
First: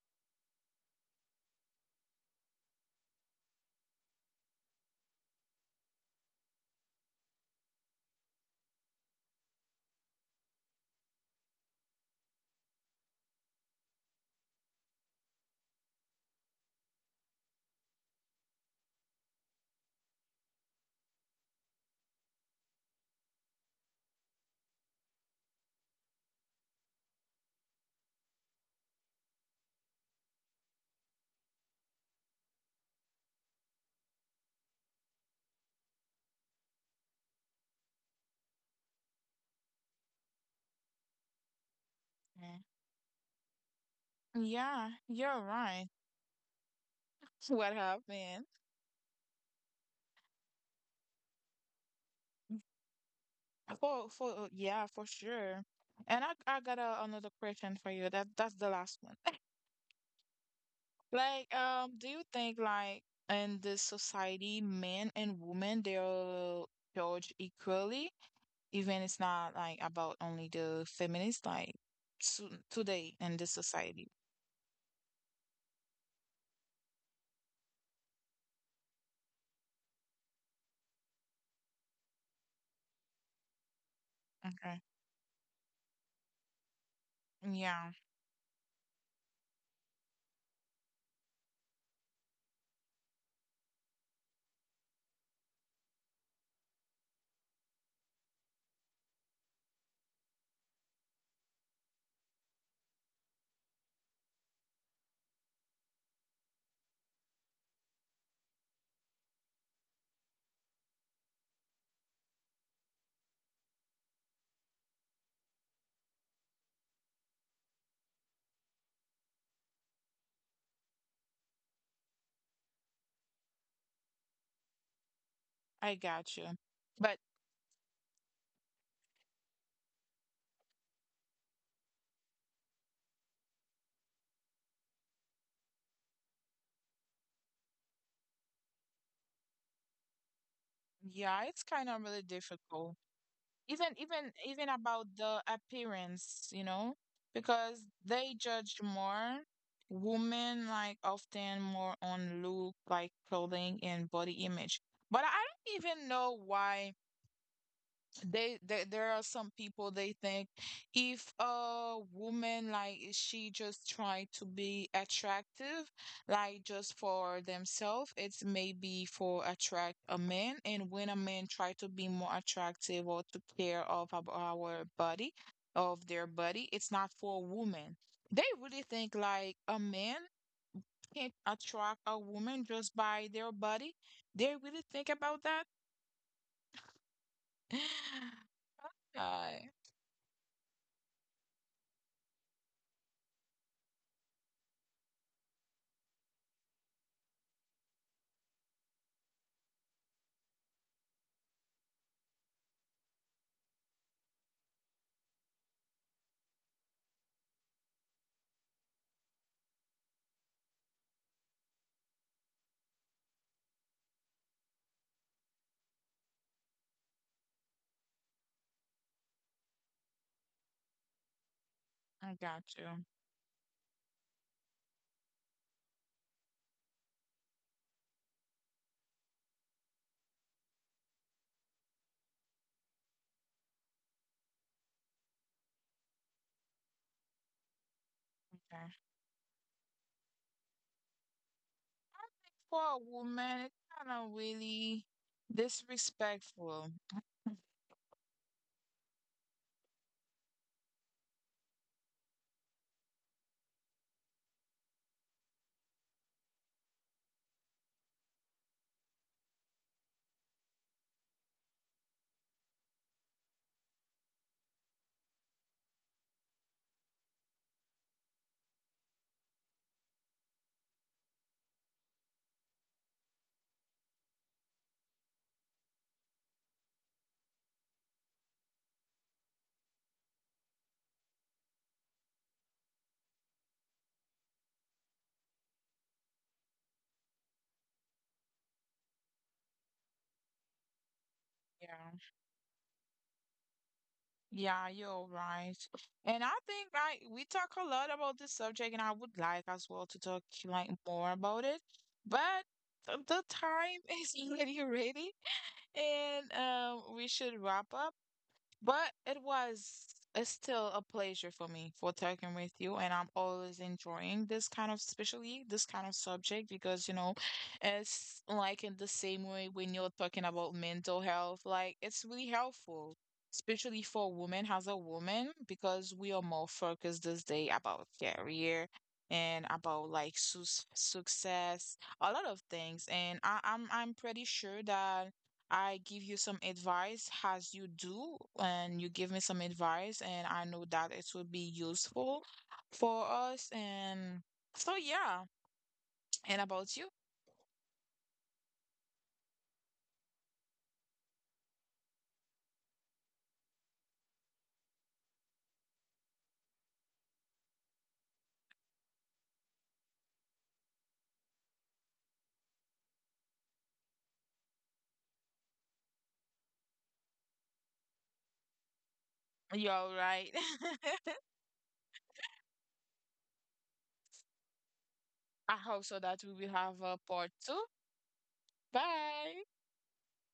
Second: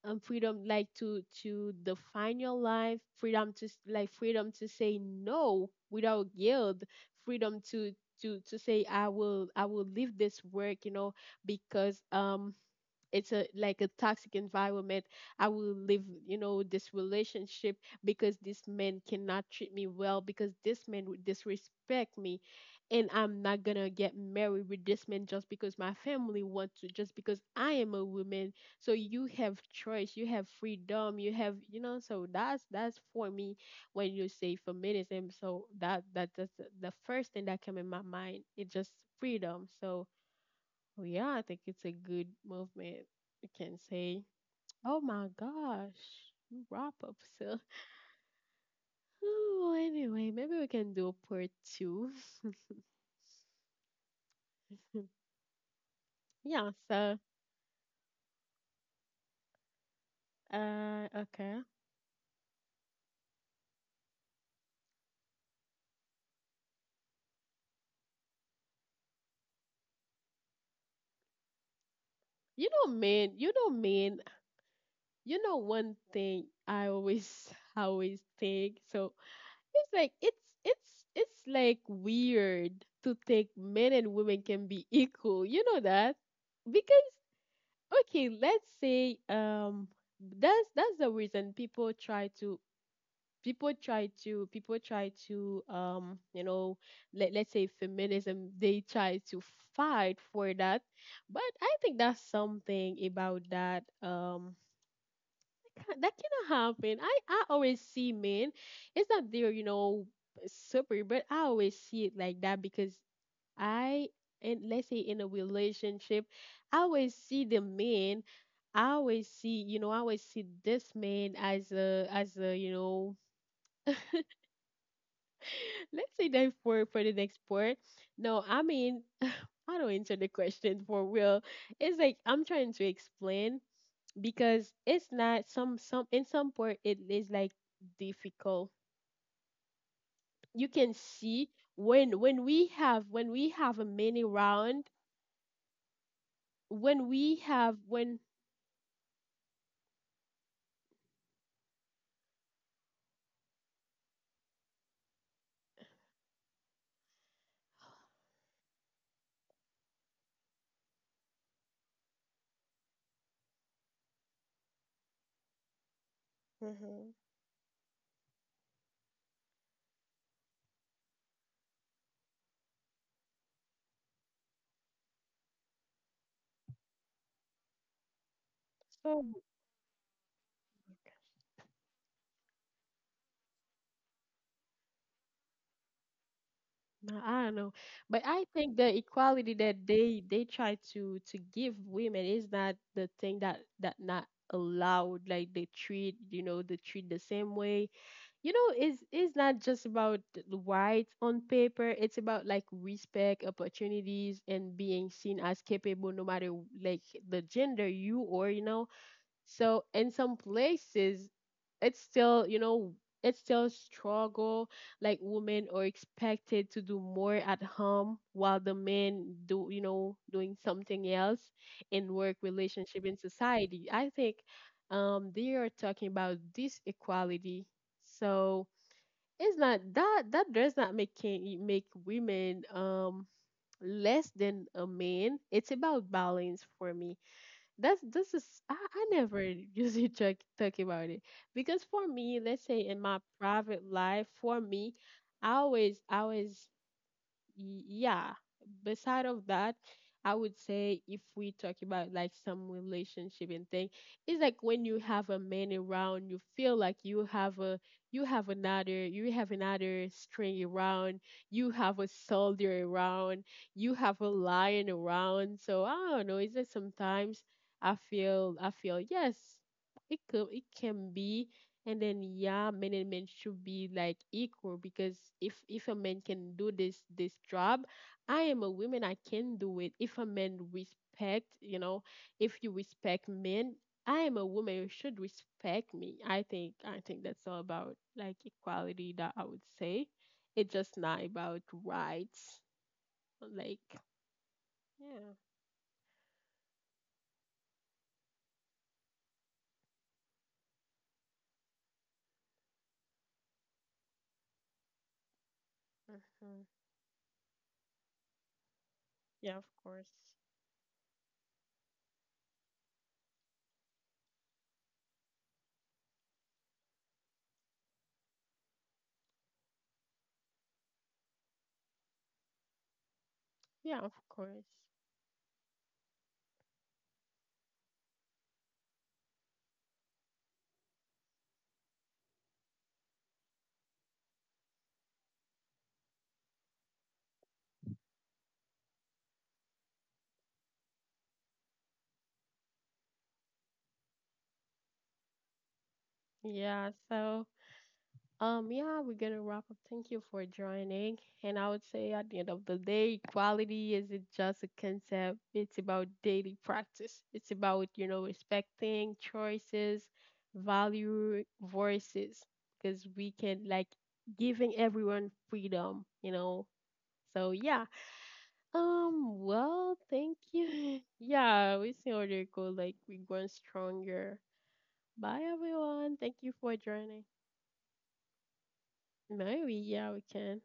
um Freedom like to to define your life, freedom to s- like freedom to say no without guilt, freedom to to to say I will, I will leave this work, you know, because um it's a like a toxic environment. I will live, you know, this relationship because this man cannot treat me well, because this man would disrespect me. And I'm not gonna get married with this man just because my family wants to, just because I am a woman. So you have choice, you have freedom, you have, you know. So that's that's for me. When you say feminism, so that that that's the the first thing that came in my mind. It's just freedom. So, well, yeah, I think it's a good movement. We can say, Yeah, oh my you're right. gosh, wrap up. So, What happened? oh, anyway, maybe we can do a part two. For for yeah, for sure. And I I Yeah, got a, so, another question for you. That that's the last one. uh, Like, okay. um, do you think like in this society, men and women, they're judged equally, even it's not like about only the feminists, like to, You know, today man, in this you know, society. man, you know, one thing I always, always think. So it's like, it's, it's, it's like weird to think men and women can Okay. be equal. You know that? Because, Yeah, okay, let's say um that's that's the reason people try to, people try to people try to um you know, let, let's say feminism, they try to fight for that. But I think that's something about that, um ca- that cannot happen. I i always see men, it's not there, you know, super, but I always see it like that because I, and let's say in a relationship, I always see the man. I always see, you know, I always see this man as a, as a, you know, I let's say got you. that for for the But next part. No, I mean, I don't answer the question for real. It's like I'm trying to explain because it's not some, some in some part it is like difficult. You can yeah, see it's kind of really when when we difficult. have, when we have even a even mini even round, about the appearance, you know, when we have because when they judge more women like often more on look, like clothing and body image. But I don't even know why they, they there are some people they think if a woman like is she just trying to be attractive like just Mm-hmm. for themselves, it's maybe for attract a man, and when a man try to be more attractive or to care of ab- our body of their body, it's not for a woman, they really So think like a man can't attract a woman just by their body, they really think about that. nah, I don't know, but I think the equality that Hi. they they try to to give women is not the thing that, that not allowed. Like they treat, you know, they treat the same way. You know, it's it's not just about the rights on paper. It's about like respect, opportunities, and being seen as capable, no matter like the gender you, or you know. So in some places, it's still, you know, it's still struggle. Like women are expected to do more at home while the men do, you know, doing something else, in work, I got relationship, you. in society. I think um they are talking about this equality. So it's not that, that does not make can- make women um less than a man. It's about balance for me. That's, this is, I, Okay. I never usually talk talk about it because for me, let's For say a in my woman, it's private kind life, of for me, really I always I always, disrespectful. y- yeah, beside of that, I would say, if we talk about like some relationship and thing, it's like when you have a man around, you feel like you have a, you have another, you have another string around, you have a soldier around, you have a lion around. So I don't know, it's just sometimes i feel I feel, yes, it could, it can be. And then yeah, men and men should be like equal, because if if a man can do this this job, I am a woman, I can do it. If a man respect, you know, if you respect men, I am a woman, you should respect me. I think, I think that's all about like equality that I would say. It's just not about Yeah. rights. Like Yeah, you're yeah. right. And I think like we talk a lot about this subject, and I would like as well to talk like more about it. But the the time is already ready, and Hmm. um, we should wrap up. But it Yeah, of was course. it's still a pleasure for me for talking with you, and I'm always enjoying this kind of, especially this kind of subject, because, you know, it's like in the same way when you're talking about mental health, like it's really helpful, especially Yeah, of for women course. as a woman, because we are more focused this day about career and about like su success, a lot of things, and I I'm I'm pretty sure that. I give you some advice as you do, and you give me some advice, and I know that it will be useful for us. And so, yeah. And about Yeah, you, so, Um, yeah, we're gonna wrap up. Thank you for joining. And I would say at the end of the day, equality isn't just a concept, it's about daily practice. It's about, you know, respecting choices, value voices, because we can like giving everyone freedom, you know. So yeah. Um, you're Well, all thank right. you. Yeah, we see how they go, like we're going stronger. Bye I hope everyone. so Thank that you we for will have joining. a part two. Maybe, Bye. yeah, we can.